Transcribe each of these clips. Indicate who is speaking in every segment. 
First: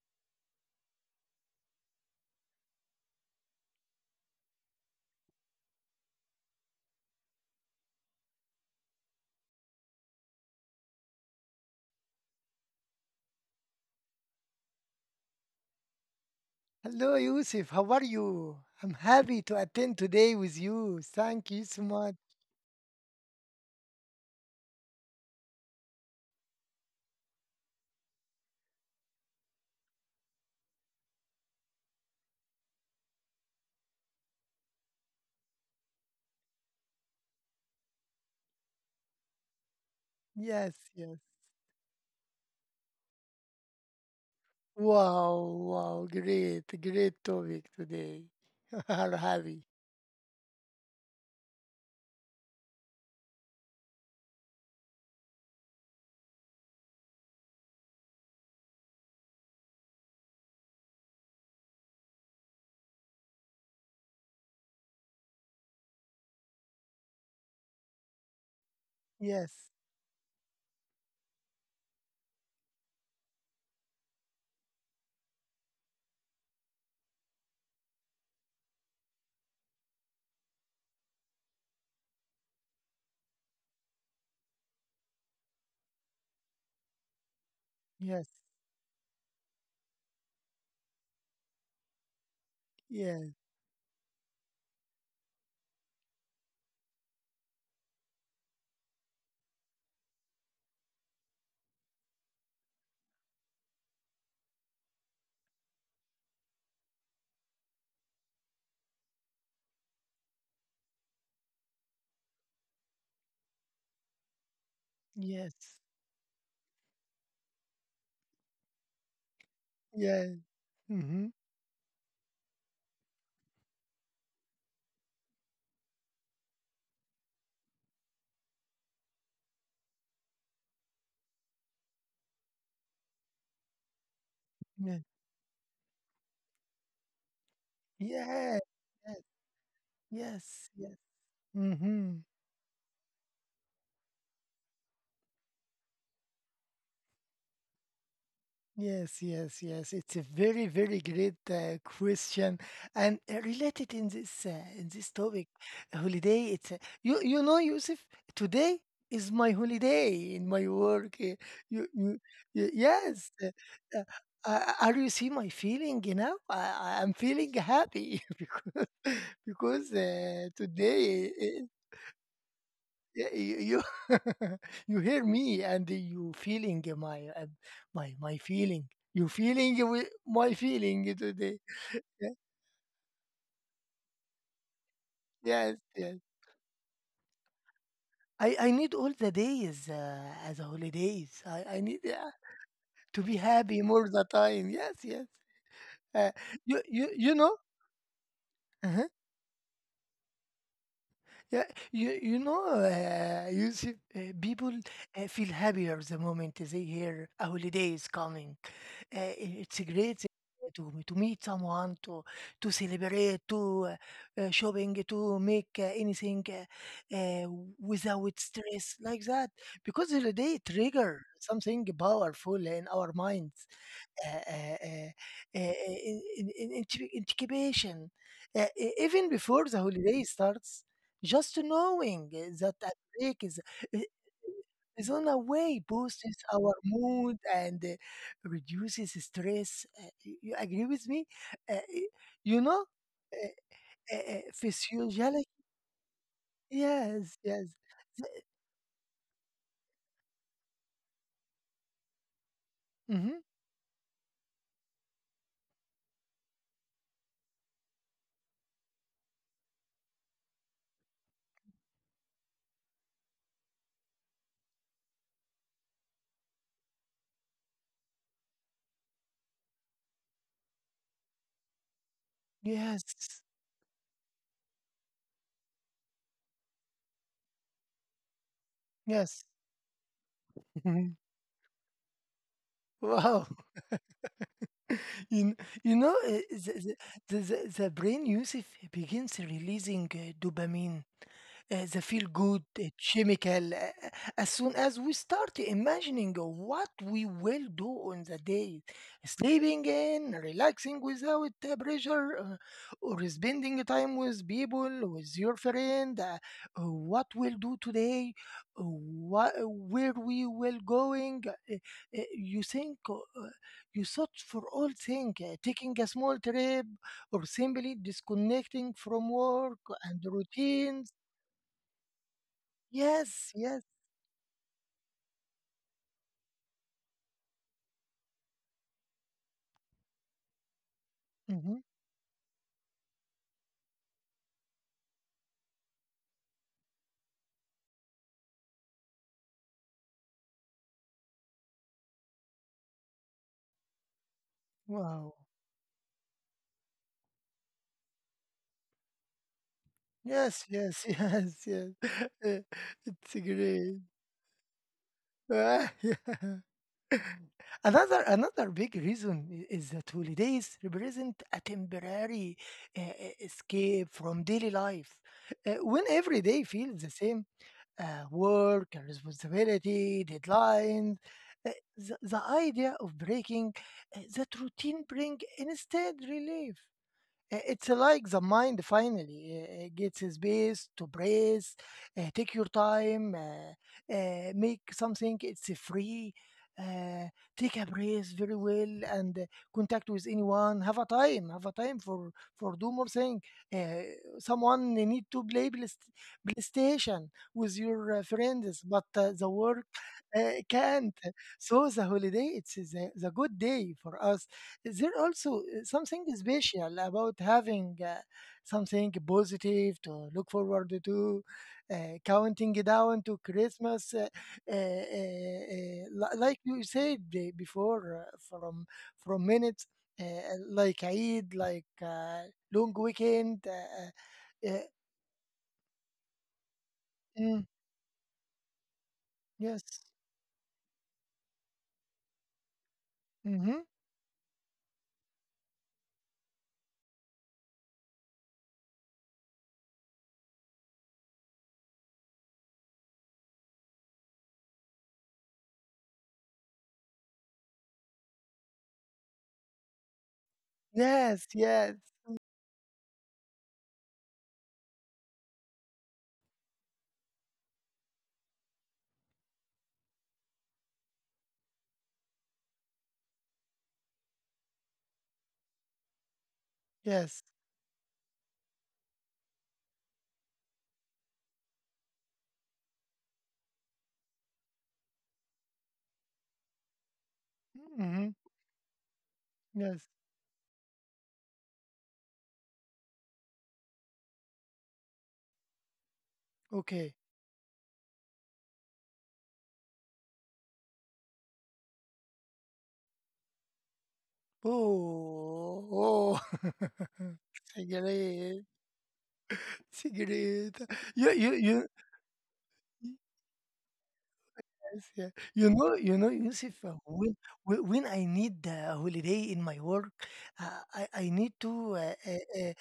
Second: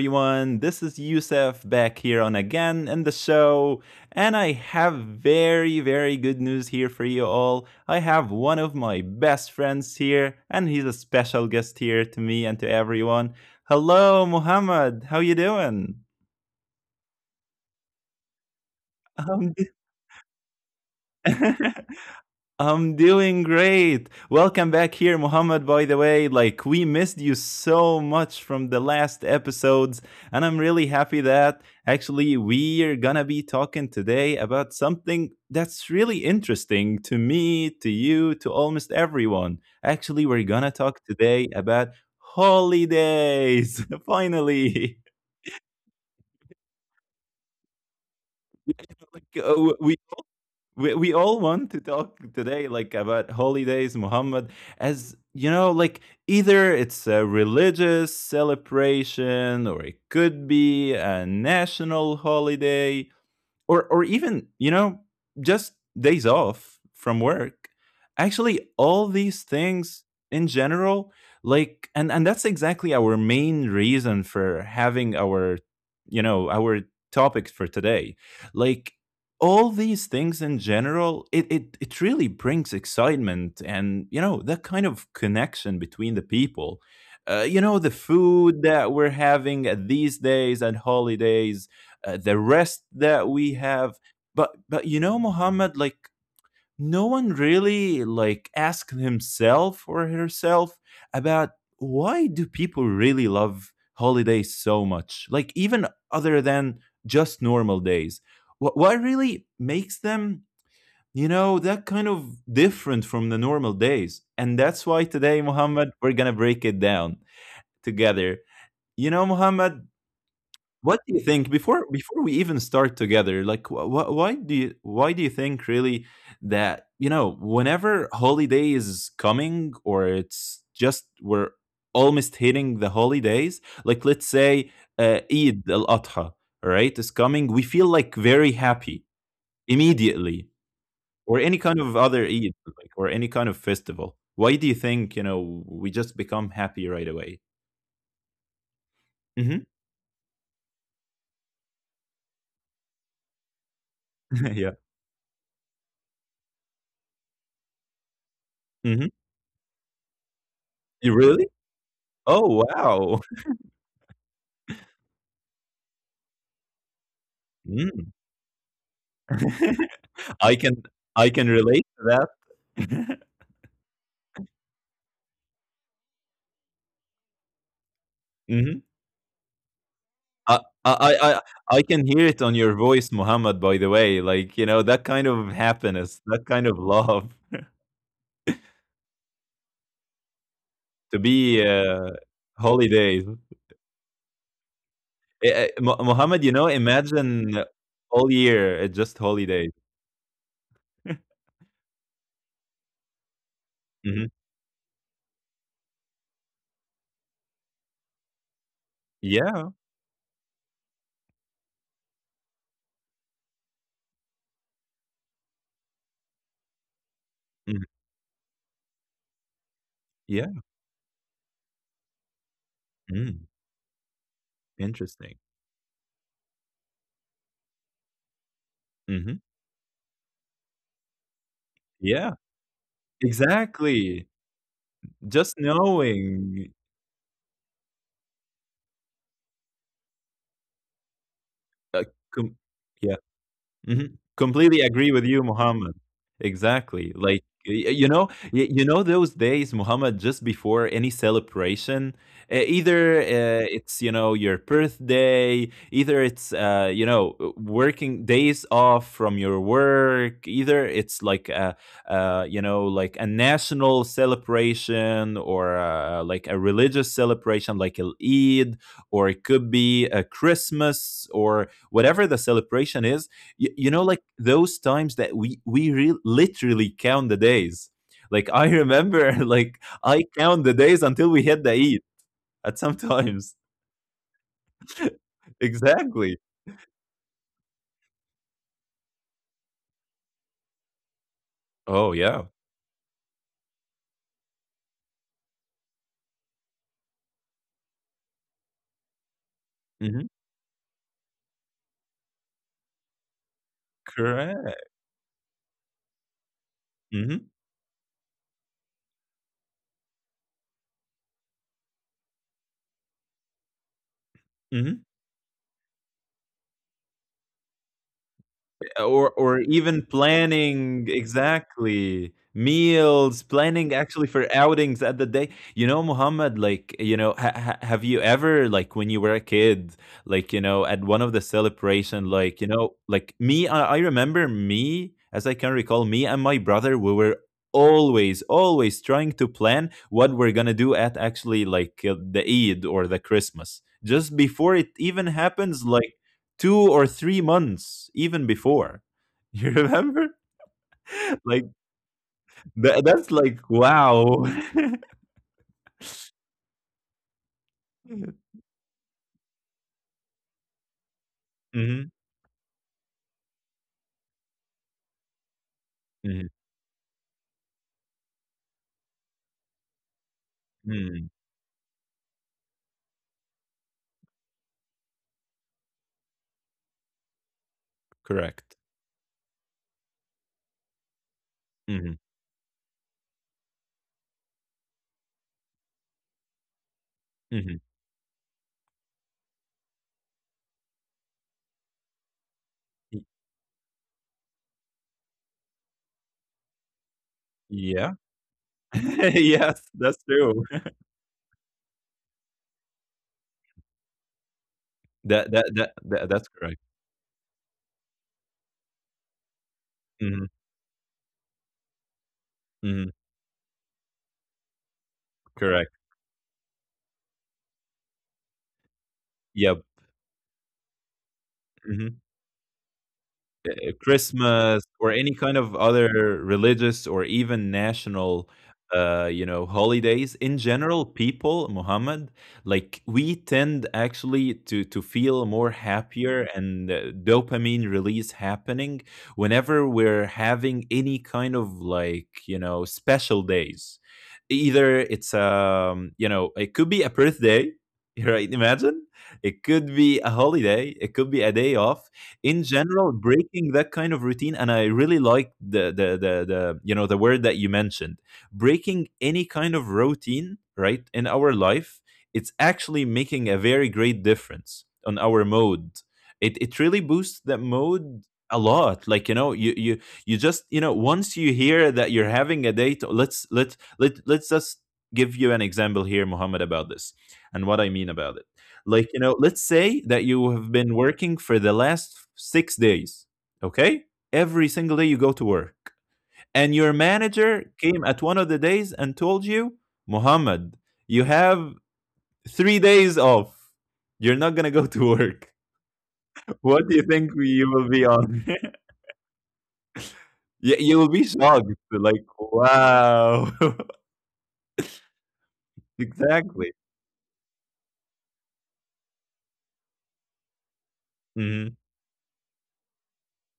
Speaker 1: everyone. This is Yusef back here on again in the show, and I have very, very good news here for you all. I have one of my best friends here, and he's a special guest here to me and to everyone. Hello, Muhammad. How you doing?
Speaker 2: Hello, Yusuf. How are you? I'm happy to
Speaker 1: Um,
Speaker 2: attend today with you. Thank you so much.
Speaker 1: I'm doing great. Welcome back here, Muhammad. By the way, like we missed you so much from the last episodes, and I'm really happy that actually we're gonna be talking today about something that's really interesting to me, to you, to almost everyone. Actually, we're
Speaker 2: Yes,
Speaker 1: gonna talk
Speaker 2: yes.
Speaker 1: today about holidays. Finally,
Speaker 2: Wow, wow. Great, great topic today. I'm
Speaker 1: like
Speaker 2: happy.
Speaker 1: we we all want to talk today like about holidays, Muhammad, as you know, like either it's a religious celebration or it could be a national holiday, or even, you know, just days off from work. Actually, all
Speaker 2: Yes,
Speaker 1: these things in general, like, and that's exactly our main reason for having our, you know, our topics for today. Like, all these things in general, it it really brings excitement, and you know that kind of connection between the people, you know, the
Speaker 2: yes,
Speaker 1: food that we're having at these days and holidays, the rest
Speaker 2: yes,
Speaker 1: that we have. But you know, Muhammad, like, no one really like asked himself or herself about why do people really love holidays so much? Like, even other than just normal days, what really makes them, you know, that kind of different from the normal days? And that's why today,
Speaker 2: yes,
Speaker 1: Muhammad, we're gonna break it down together. You know, Muhammad,
Speaker 2: yes.
Speaker 1: what
Speaker 2: Mm-hmm.
Speaker 1: do you think? Before we even start together, like, why do you, why do you think really that, you know, whenever holiday is coming, or it's just we're almost hitting the holidays? Like, let's say
Speaker 2: Yes,
Speaker 1: Eid al Adha, right, is coming. We feel like
Speaker 2: yes,
Speaker 1: very happy
Speaker 2: yes,
Speaker 1: immediately,
Speaker 2: yes.
Speaker 1: or any kind of
Speaker 2: Mm-hmm.
Speaker 1: other Eid, like, or any kind of festival. Why do you think, you know, we just become happy right away?
Speaker 2: Yes, yes,
Speaker 1: Hmm.
Speaker 2: yes. It's a very, very great question, and related in this uh,
Speaker 1: Yeah.
Speaker 2: in this topic, holiday. It's You know, Yusuf. Today
Speaker 1: Hmm.
Speaker 2: is my holiday in my work.
Speaker 1: You really?
Speaker 2: You you, you
Speaker 1: Oh wow.
Speaker 2: yes. Uh, are you see my feeling? You know, I'm feeling happy because because uh,
Speaker 1: I can
Speaker 2: today.
Speaker 1: I can relate to
Speaker 2: Yeah,
Speaker 1: that.
Speaker 2: you you, you hear me and you feeling my feeling.
Speaker 1: Mhm.
Speaker 2: You feeling my
Speaker 1: I I
Speaker 2: feeling
Speaker 1: I I
Speaker 2: today.
Speaker 1: I can
Speaker 2: Yeah.
Speaker 1: hear it on your voice, Muhammad, by the way. Like, you know, that kind of
Speaker 2: Yes, yes.
Speaker 1: happiness, that kind of love
Speaker 2: I need all the days as
Speaker 1: to
Speaker 2: holidays. I,
Speaker 1: be
Speaker 2: I need to be
Speaker 1: holidays.
Speaker 2: happy more the time. Yes, yes.
Speaker 1: Eh, eh,
Speaker 2: Uh,
Speaker 1: Muhammad, you know,
Speaker 2: you know.
Speaker 1: imagine all year, eh,
Speaker 2: uh
Speaker 1: just holidays.
Speaker 2: Yeah, you know. You see,
Speaker 1: Mhm.
Speaker 2: people feel happier the moment they hear a holiday is coming.
Speaker 1: Yeah.
Speaker 2: It's great to meet someone, to celebrate, to shopping, to make anything
Speaker 1: Mhm.
Speaker 2: without stress like that, because holiday
Speaker 1: Yeah.
Speaker 2: trigger something powerful in our minds,
Speaker 1: Mm.
Speaker 2: uh, uh, uh, uh,
Speaker 1: Interesting.
Speaker 2: incubation, even
Speaker 1: Hmm.
Speaker 2: before the holiday starts, just knowing
Speaker 1: Yeah.
Speaker 2: that a break is, i-
Speaker 1: Exactly.
Speaker 2: is on a
Speaker 1: Just
Speaker 2: way boosts our
Speaker 1: knowing.
Speaker 2: mood and reduces stress. You agree with me? Uh, y-
Speaker 1: Uh,
Speaker 2: you
Speaker 1: com-
Speaker 2: know,
Speaker 1: yeah.
Speaker 2: uh,
Speaker 1: Mhm. Completely agree
Speaker 2: physiological.
Speaker 1: with you, Muhammad. Exactly.
Speaker 2: Yes,
Speaker 1: Like,
Speaker 2: yes.
Speaker 1: you
Speaker 2: The-
Speaker 1: know, you know those days, Muhammad, just before any celebration, either
Speaker 2: mhm.
Speaker 1: it's, you know, your birthday, either it's, you know, working days off from your work, either it's like a you know, like a national celebration, or like a religious celebration, like Eid, or it could be a Christmas or whatever the
Speaker 2: Yes,
Speaker 1: celebration is. You, know, like those times that literally count the days. Like, I
Speaker 2: yes.
Speaker 1: remember, like, I count the days until we hit the Eid at
Speaker 2: Wow.
Speaker 1: sometimes.
Speaker 2: you, kn- you know,
Speaker 1: Exactly.
Speaker 2: the, the brain, Yusuf, begins releasing dopamine, the feel
Speaker 1: Oh
Speaker 2: good
Speaker 1: yeah.
Speaker 2: chemical, as soon as we start imagining what we will do on the day, sleeping
Speaker 1: Hmm.
Speaker 2: in, relaxing without pressure, or spending time with
Speaker 1: Correct.
Speaker 2: people, with your friend. What
Speaker 1: Hmm.
Speaker 2: we'll do today, where we will going. You think. You search for all
Speaker 1: Hmm.
Speaker 2: things, taking a small trip or simply disconnecting
Speaker 1: or
Speaker 2: from
Speaker 1: or
Speaker 2: work
Speaker 1: even
Speaker 2: and
Speaker 1: planning
Speaker 2: routines.
Speaker 1: exactly meals,
Speaker 2: Yes, yes.
Speaker 1: planning actually for outings at the day. You know, Muhammad, like, you know, have you ever, like, when you were a kid, like, you know, at one of the
Speaker 2: Hmm.
Speaker 1: celebration, like, you know, like me, I remember me as I can recall, me and my brother, we were always trying to plan what we're gonna do at, actually, like, the Eid or the Christmas just before it even
Speaker 2: Wow.
Speaker 1: happens, like, 2 or 3 months even before. You remember?
Speaker 2: Yes, yes,
Speaker 1: Like,
Speaker 2: yes, yes. Eh,
Speaker 1: that's
Speaker 2: It's
Speaker 1: like
Speaker 2: great.
Speaker 1: wow.
Speaker 2: Yeah. Another
Speaker 1: Hmm.
Speaker 2: another big reason is that holidays represent a temporary escape from daily life. When every
Speaker 1: Hmm.
Speaker 2: day feels the same, work, and responsibility, deadlines.
Speaker 1: Mm.
Speaker 2: Uh, the idea of breaking that routine bring instead relief. It's like the
Speaker 1: Correct.
Speaker 2: mind finally gets a space to breathe,
Speaker 1: Hmm.
Speaker 2: take your time, make something, it's free, uh,
Speaker 1: Hmm.
Speaker 2: take a breath very well and contact with anyone. Have a time for do more thing. Uh, Someone need to play PlayStation
Speaker 1: Yeah.
Speaker 2: with your friends, but
Speaker 1: Yes, that's
Speaker 2: the work
Speaker 1: true.
Speaker 2: can't. So the holiday, it's the good day for us.
Speaker 1: That, that
Speaker 2: There
Speaker 1: that that
Speaker 2: also
Speaker 1: that's correct.
Speaker 2: something special about having something
Speaker 1: Hmm.
Speaker 2: positive to look forward to,
Speaker 1: Hmm.
Speaker 2: counting down to Christmas,
Speaker 1: Correct.
Speaker 2: like you said before, from
Speaker 1: Yep.
Speaker 2: from minutes, like
Speaker 1: Hmm.
Speaker 2: Eid, like long weekend.
Speaker 1: Christmas or any kind of other religious or even
Speaker 2: Uh,
Speaker 1: national,
Speaker 2: mm,
Speaker 1: you know, holidays in
Speaker 2: yes.
Speaker 1: general, people, Muhammad, like, we tend actually
Speaker 2: Mm-hmm.
Speaker 1: to feel more happier, and dopamine release happening whenever we're having any kind of, like, you know, special days. Either it's you know, it could be a birthday, right? Imagine, it could be a holiday, it could be a day off
Speaker 2: Yes.
Speaker 1: in
Speaker 2: Yes.
Speaker 1: general, breaking that kind of routine. And I really like the, you know, the word that you mentioned, breaking any kind of routine, right, in our life. It's actually making a very great difference on our mode. It really boosts that
Speaker 2: Yes.
Speaker 1: mode a lot. Like, you know, you you just, you know, once you hear that you're having a date, let's let let let's just give you an example here, Muhammad, about this and what I mean about it.
Speaker 2: Mm-hmm.
Speaker 1: Like, you know, let's say that you have
Speaker 2: Yes.
Speaker 1: been working for the last 6 days, okay? Every single day you go to work. And your manager
Speaker 2: Okay.
Speaker 1: came at one of the days and told you, Muhammad, you have 3 days off. You're not going to go to work. What do you
Speaker 2: Oh, oh!
Speaker 1: think you will be on?
Speaker 2: Sigrid,
Speaker 1: You will be
Speaker 2: Sigrid.
Speaker 1: shocked.
Speaker 2: You
Speaker 1: Like,
Speaker 2: you you
Speaker 1: wow.
Speaker 2: yes, yeah. You know
Speaker 1: Exactly.
Speaker 2: you know, Yusuf, when when I need a holiday in my work, uh,
Speaker 1: Hmm.
Speaker 2: I I need to uh, uh, uh,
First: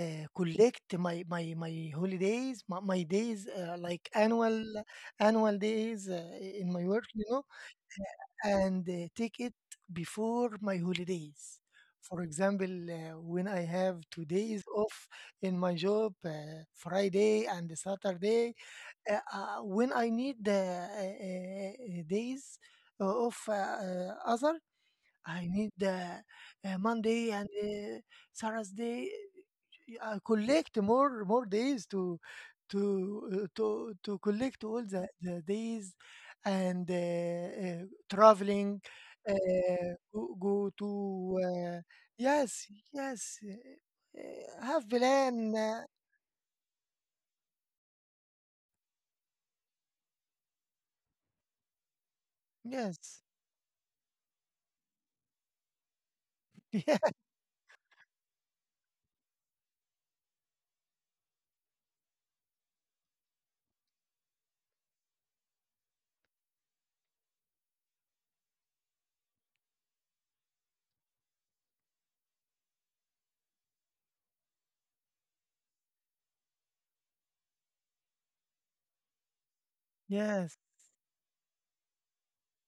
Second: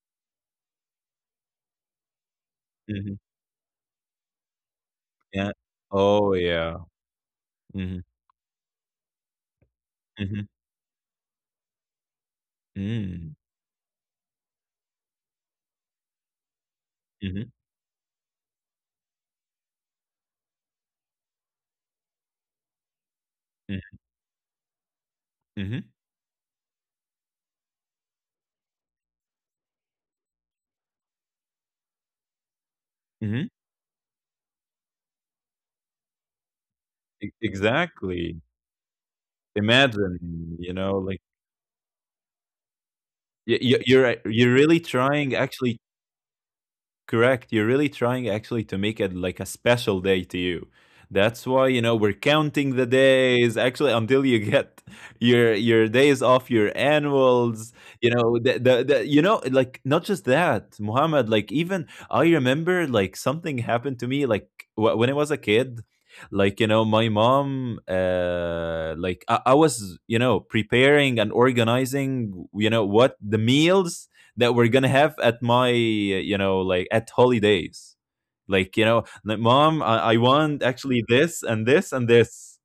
Speaker 2: uh, collect my holidays, my
Speaker 1: Hmm.
Speaker 2: days like annual
Speaker 1: Yeah.
Speaker 2: annual days
Speaker 1: Oh,
Speaker 2: in
Speaker 1: yeah.
Speaker 2: my work. You know,
Speaker 1: Hmm.
Speaker 2: and take it
Speaker 1: Hmm.
Speaker 2: before my holidays. For example,
Speaker 1: Mm-hmm.
Speaker 2: when I have 2 days off in my job, Friday
Speaker 1: Mm-hmm.
Speaker 2: and Saturday, when I need the days of, other. I need
Speaker 1: Mm-hmm.
Speaker 2: Monday and Saturday. I collect more days to to
Speaker 1: Mm-hmm.
Speaker 2: to collect all the days and
Speaker 1: E exactly.
Speaker 2: traveling. Uh, go,
Speaker 1: Imagine,
Speaker 2: go
Speaker 1: you
Speaker 2: to,
Speaker 1: know, like,
Speaker 2: uh, yes, yes,
Speaker 1: y y you're really
Speaker 2: have
Speaker 1: trying
Speaker 2: plan,
Speaker 1: actually. Correct. You're really trying actually to make it like a special day to you. That's why, you know, we're counting the
Speaker 2: yes.
Speaker 1: days actually until you get your days off, your
Speaker 2: Yeah,
Speaker 1: annuals, you know, the you know, like, not just that, Muhammad, like, even I remember, like, something happened to me, like, when I was a kid. Like, you know, my mom, like, I was, you know, preparing and organizing, you know, what the meals that we're gonna have at my, you know, like, at holidays. Like, you know, like, mom, I
Speaker 2: yes,
Speaker 1: want actually this and this and this,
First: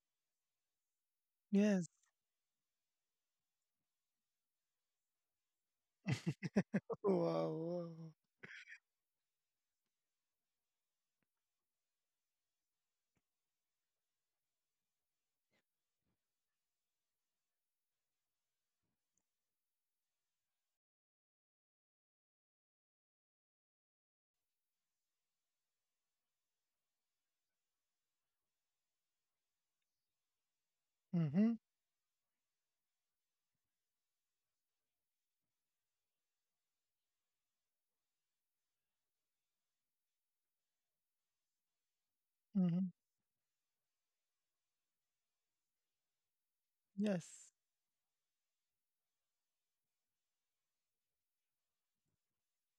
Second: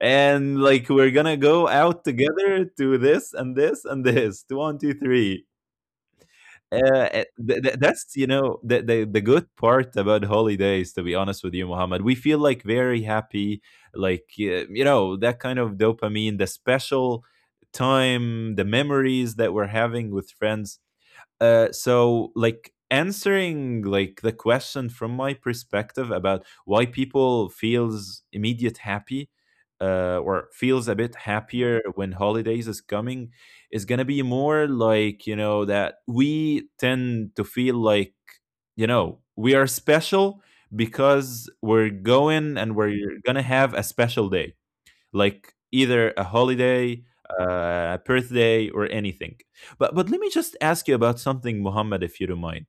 Speaker 1: and like, we're gonna go
Speaker 2: yes.
Speaker 1: out together to this and this and this to 1, 2, 3.
Speaker 2: Wow, wow.
Speaker 1: That's, you know, the good part about holidays, to be honest with you, Muhammad. We feel like very happy, like, you know, that kind of dopamine, the special time, the memories that we're having with friends. So, like, answering, like, the question from my perspective about why people feels immediate happy, or feels a bit
Speaker 2: Mm-hmm,
Speaker 1: happier when holidays is coming, is gonna be more like, you know, that we tend to feel like, you know, we are special, because we're going and
Speaker 2: mm-hmm.
Speaker 1: we're gonna have a special day, like either a holiday,
Speaker 2: Yes,
Speaker 1: a birthday, or anything. But let me just ask you about something, Muhammad, if you don't mind.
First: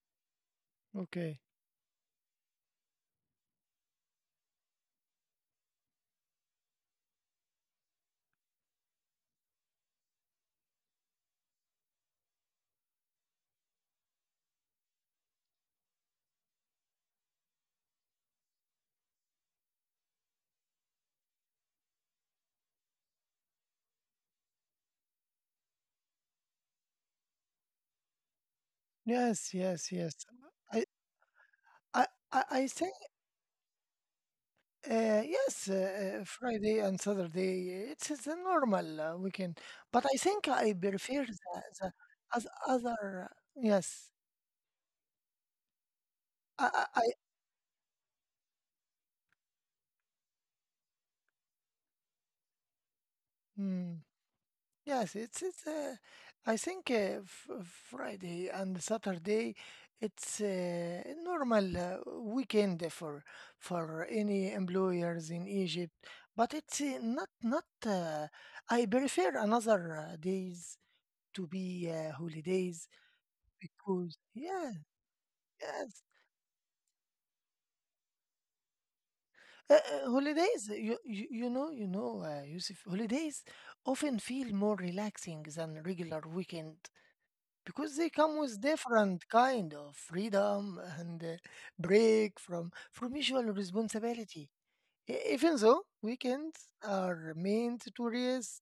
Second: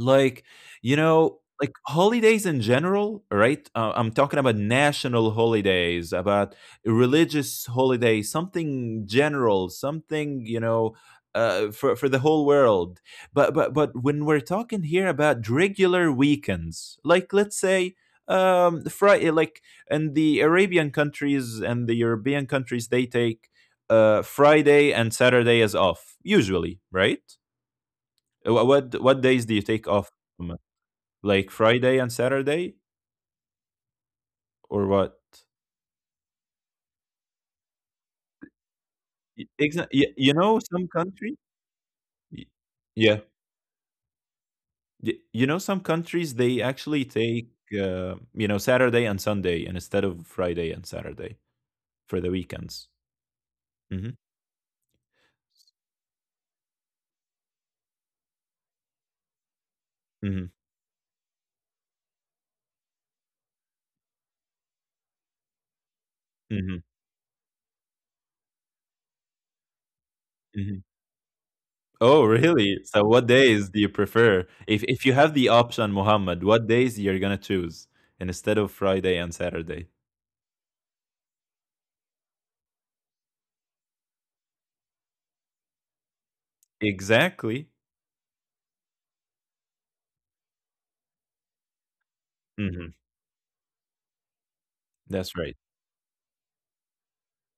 Speaker 1: Like, you
Speaker 2: okay.
Speaker 1: know, like, holidays in general, right? I'm talking about national holidays, about religious holidays, something general, something, you know, for the whole world. But when we're talking here about regular weekends, like, let's say, Friday, like, in the Arabian countries and the European countries, they take Friday and Saturday as off usually, right? What days do you
Speaker 2: Yes,
Speaker 1: take
Speaker 2: yes,
Speaker 1: off?
Speaker 2: yes. I,
Speaker 1: Like, Friday and
Speaker 2: I, I
Speaker 1: Saturday
Speaker 2: I think,
Speaker 1: or what?
Speaker 2: yes, Friday and Saturday. It is a normal weekend, but I
Speaker 1: You
Speaker 2: think
Speaker 1: know
Speaker 2: I
Speaker 1: some
Speaker 2: prefer the,
Speaker 1: country?
Speaker 2: the as
Speaker 1: Y- Yeah.
Speaker 2: other. Yes,
Speaker 1: You know, some countries
Speaker 2: I,
Speaker 1: they
Speaker 2: I
Speaker 1: actually take, you know, Saturday and Sunday, and instead of Friday and Saturday for the weekends.
Speaker 2: mm.
Speaker 1: Mhm.
Speaker 2: Yes, it's. I think, f Friday and Saturday, it's
Speaker 1: Mhm.
Speaker 2: a normal weekend for any employers in Egypt. But it's
Speaker 1: Mhm.
Speaker 2: not. I prefer another days
Speaker 1: Mhm.
Speaker 2: to be
Speaker 1: Oh,
Speaker 2: holidays
Speaker 1: really? So what days
Speaker 2: because
Speaker 1: do you
Speaker 2: yeah,
Speaker 1: prefer? If you have the
Speaker 2: yes,
Speaker 1: option, Muhammad, what days you're going to choose instead of Friday and Saturday?
Speaker 2: holidays. You know, Yusuf. Holidays often feel more relaxing than regular weekend because they come
Speaker 1: Exactly.
Speaker 2: with different kind of freedom and break from usual
Speaker 1: Mhm.
Speaker 2: responsibility. Even though
Speaker 1: That's
Speaker 2: weekends
Speaker 1: right.
Speaker 2: are meant to rest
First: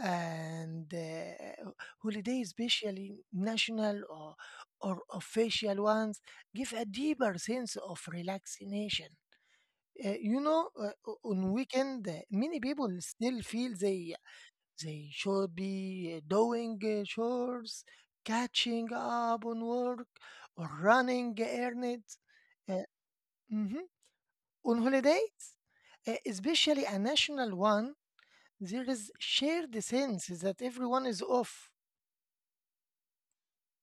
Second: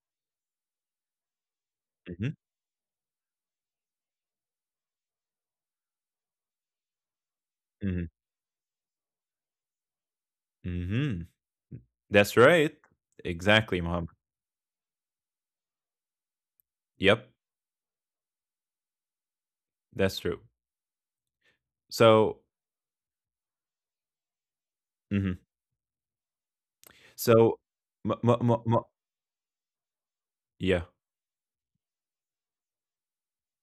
Speaker 2: and
Speaker 1: Mhm.
Speaker 2: holidays, especially national or official ones, give a deeper sense of
Speaker 1: Mhm.
Speaker 2: relaxation. You know,
Speaker 1: Mhm.
Speaker 2: on weekend,
Speaker 1: That's
Speaker 2: many
Speaker 1: right.
Speaker 2: people still feel
Speaker 1: Exactly,
Speaker 2: they
Speaker 1: Mohammed.
Speaker 2: they should be doing
Speaker 1: Yep,
Speaker 2: chores, catching up on work,
Speaker 1: that's true.
Speaker 2: or running errands.
Speaker 1: So,
Speaker 2: Uh, mhm. On holidays,
Speaker 1: mhm.
Speaker 2: especially a national
Speaker 1: So,
Speaker 2: one,
Speaker 1: m- m- m-
Speaker 2: there
Speaker 1: m-
Speaker 2: is shared sense that
Speaker 1: yeah.
Speaker 2: everyone is off.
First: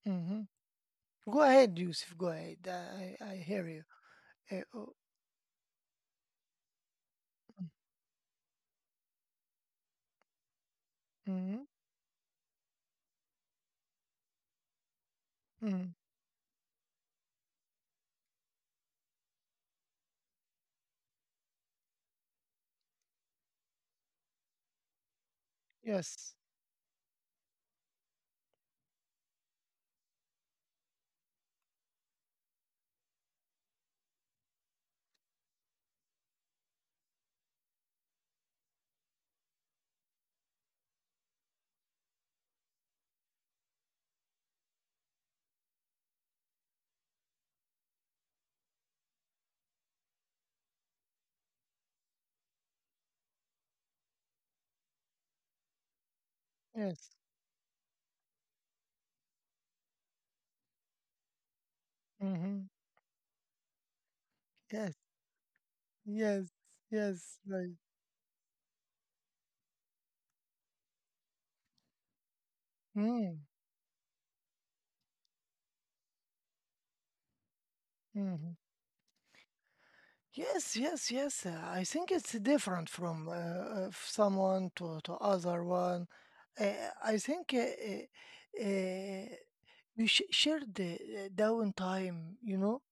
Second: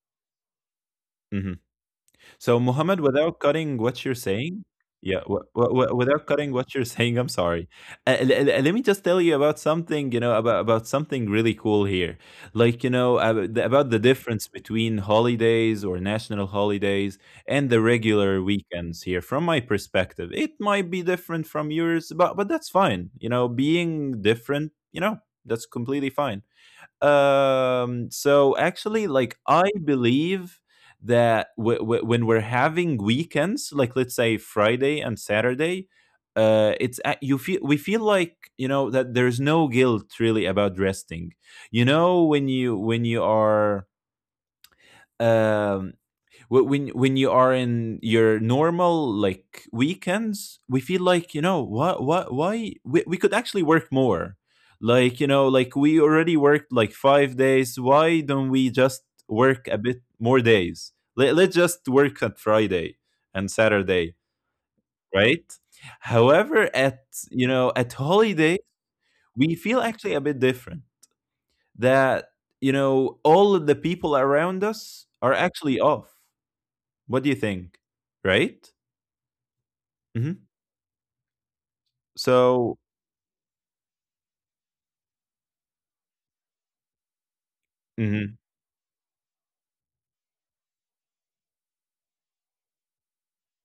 Speaker 2: Mhm. Go
Speaker 1: Mhm.
Speaker 2: ahead, Yusuf. Go
Speaker 1: So,
Speaker 2: ahead.
Speaker 1: Muhammad,
Speaker 2: I
Speaker 1: without
Speaker 2: hear you.
Speaker 1: cutting what you're saying,
Speaker 2: Oh,
Speaker 1: yeah, without cutting what you're saying, I'm sorry. Let me just tell you about something, you know, about
Speaker 2: mhm,
Speaker 1: something really cool here, like, you know, about the difference between
Speaker 2: mhm.
Speaker 1: holidays or national holidays and the regular weekends. Here, from my perspective, it might be different from yours, but that's fine. You know, being different, you know, that's completely fine.
Speaker 2: Yes.
Speaker 1: So actually, like, I believe that when we're having weekends, like, let's say, Friday and Saturday, it's you feel, we feel like, you know, that there's no guilt really about resting. You know, when you, when you are um, when you are in your normal like weekends, we feel like, you know, what, why we, could actually work more. Like, you know, like, we already worked like 5 days,
Speaker 2: Yes.
Speaker 1: why don't we just work a bit more days? Let's just work at Friday and
Speaker 2: Hmm.
Speaker 1: Saturday, right?
Speaker 2: Yes.
Speaker 1: However, at, you
Speaker 2: Yes.
Speaker 1: know, at
Speaker 2: Yes.
Speaker 1: holiday,
Speaker 2: Right.
Speaker 1: we feel actually a bit different, that, you know, all of the people
Speaker 2: Mm,
Speaker 1: around us are actually off. What do you think? Right?
Speaker 2: mm-hmm.
Speaker 1: hmm
Speaker 2: Yes, yes, yes.
Speaker 1: So,
Speaker 2: I think it's different from someone to other one. Uh, I
Speaker 1: hmm
Speaker 2: think, we sh share the downtime, you know.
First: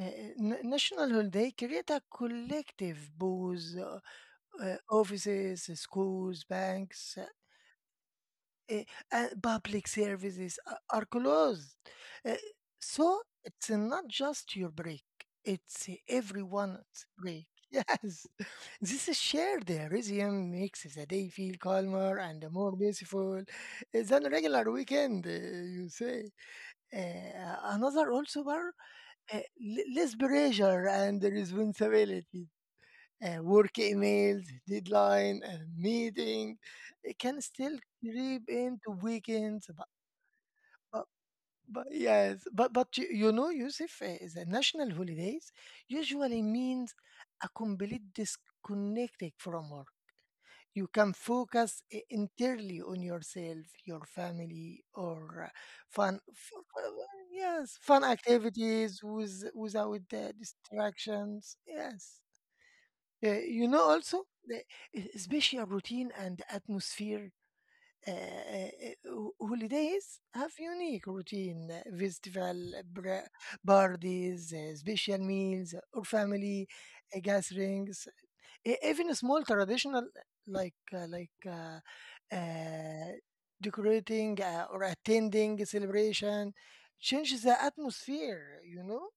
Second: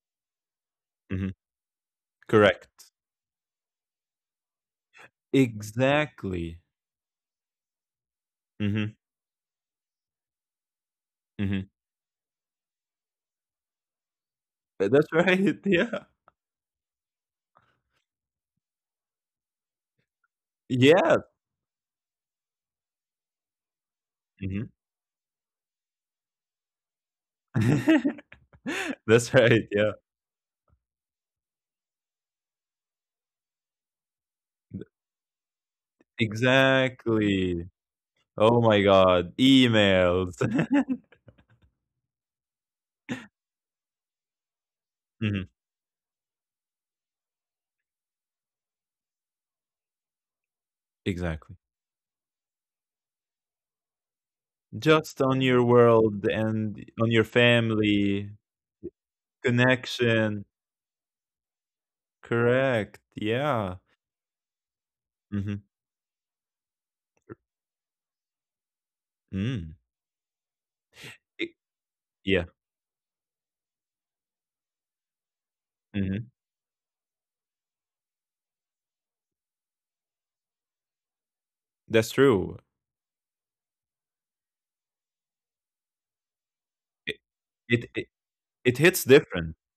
Speaker 2: Uh, uh, National
Speaker 1: hmm
Speaker 2: holiday create a
Speaker 1: correct.
Speaker 2: collective booze, offices, schools,
Speaker 1: Exactly.
Speaker 2: banks. Eh,
Speaker 1: hmm
Speaker 2: and public services are
Speaker 1: hmm
Speaker 2: closed. Eh, So it's not just your break,
Speaker 1: That's right.
Speaker 2: it's
Speaker 1: Yeah.
Speaker 2: everyone's break. Yes, this is shared rhythm makes the
Speaker 1: Yeah.
Speaker 2: day feel calmer and more peaceful than a
Speaker 1: Hmm.
Speaker 2: regular weekend, you say. Eh, Another also are,
Speaker 1: That's
Speaker 2: eh,
Speaker 1: right. Yeah.
Speaker 2: less pressure and responsibility. Work emails, deadline, and meeting. It can
Speaker 1: Exactly.
Speaker 2: still creep
Speaker 1: Oh my
Speaker 2: into
Speaker 1: God.
Speaker 2: weekends,
Speaker 1: Emails.
Speaker 2: but, but yes, but you know, Yusuf, the national holidays
Speaker 1: Hmm.
Speaker 2: usually means a complete disconnecting from work. You can
Speaker 1: Exactly.
Speaker 2: focus entirely on yourself, your family,
Speaker 1: Just
Speaker 2: or
Speaker 1: on your
Speaker 2: fun,
Speaker 1: world and
Speaker 2: f-
Speaker 1: on your
Speaker 2: yes, fun
Speaker 1: family
Speaker 2: activities without
Speaker 1: connection.
Speaker 2: distractions. Yes.
Speaker 1: Correct. Yeah.
Speaker 2: You know, also, the
Speaker 1: Hmm.
Speaker 2: special routine and atmosphere.
Speaker 1: Mm.
Speaker 2: Holidays have
Speaker 1: I-
Speaker 2: unique routine,
Speaker 1: Yeah.
Speaker 2: festival, bra- parties, special
Speaker 1: Hmm.
Speaker 2: meals, or family gatherings. Even a small traditional, like uh, like
Speaker 1: That's
Speaker 2: uh,
Speaker 1: true.
Speaker 2: uh, decorating, or attending celebration,
Speaker 1: It it
Speaker 2: changes
Speaker 1: it
Speaker 2: the
Speaker 1: it hits
Speaker 2: atmosphere. You
Speaker 1: different.
Speaker 2: know?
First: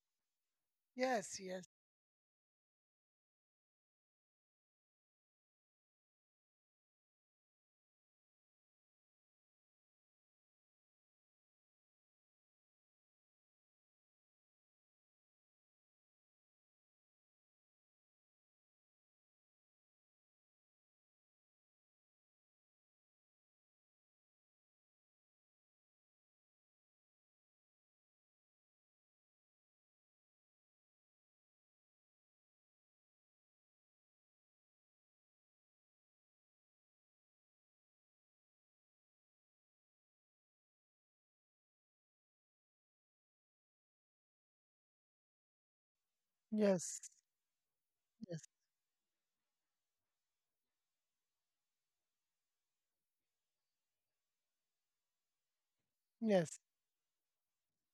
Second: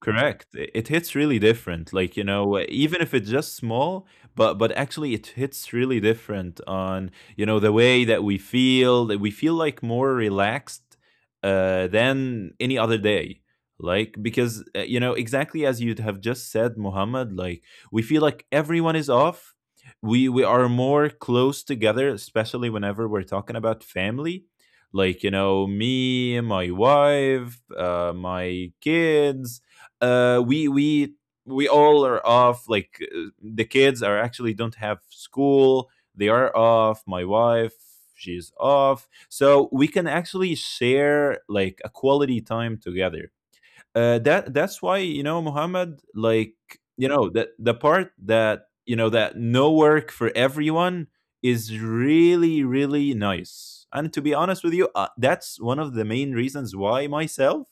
Speaker 1: Correct. It hits really
Speaker 2: Yes, yes,
Speaker 1: different. Like, you know, even if it's just small, but actually it hits really different on, you know, the way that we feel like more relaxed than any other day. Like because you know, exactly as you'd have just said, Muhammad, like we feel like everyone is off. We are more close together, especially whenever we're talking about family. Like, you know, me, my wife, my kids, uh, we we we all are off. Like the kids are actually don't have school. They are off. My wife, she's off. So we can actually share like a quality time together. That's why you know Muhammad, like
Speaker 2: yes,
Speaker 1: you know that the part
Speaker 2: yes,
Speaker 1: that you know that no work for everyone is really really nice. And to be honest with you, that's one of the main
Speaker 2: yes.
Speaker 1: reasons why myself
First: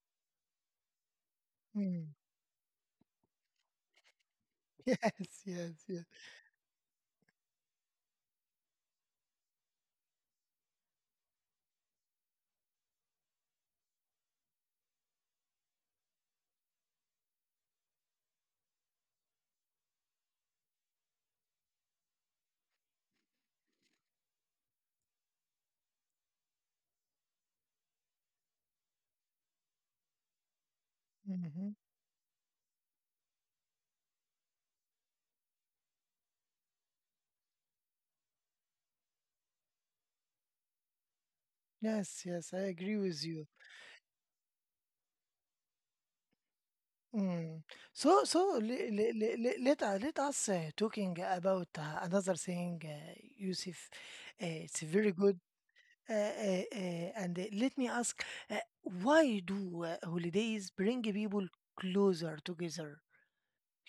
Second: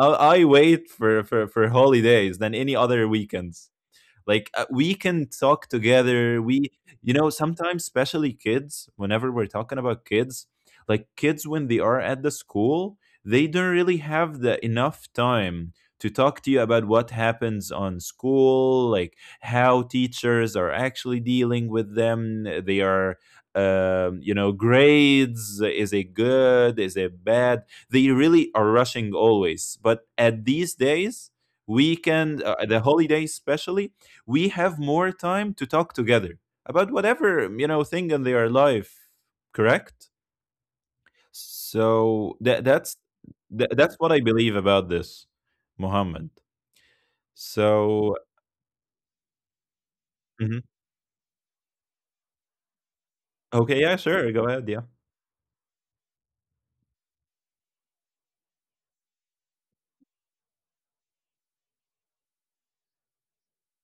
Speaker 1: I, I wait for
Speaker 2: Hmm.
Speaker 1: holidays than any other weekends, like we can
Speaker 2: Yes,
Speaker 1: talk
Speaker 2: yes, yes.
Speaker 1: together. We, you know, sometimes, especially kids, whenever we're talking about kids, like kids when they are at the school, they don't really have the enough time to talk to you about what happens on school, like how teachers are actually dealing with them. They are, you know, grades, is it good, is it bad. They really are rushing always, but at these days,
Speaker 2: Hmm.
Speaker 1: weekend, the holidays especially, we have more time to talk together about whatever you know thing in their life. Correct. So
Speaker 2: Yes, yes, I
Speaker 1: that's
Speaker 2: agree with you.
Speaker 1: that's what I believe about this, Muhammad.
Speaker 2: Mm.
Speaker 1: So
Speaker 2: So let
Speaker 1: mhm.
Speaker 2: us talking about another thing,
Speaker 1: Okay, yeah,
Speaker 2: Yusuf.
Speaker 1: sure, go ahead, yeah.
Speaker 2: It's very good. And let me ask, uh, why do holidays bring people closer together?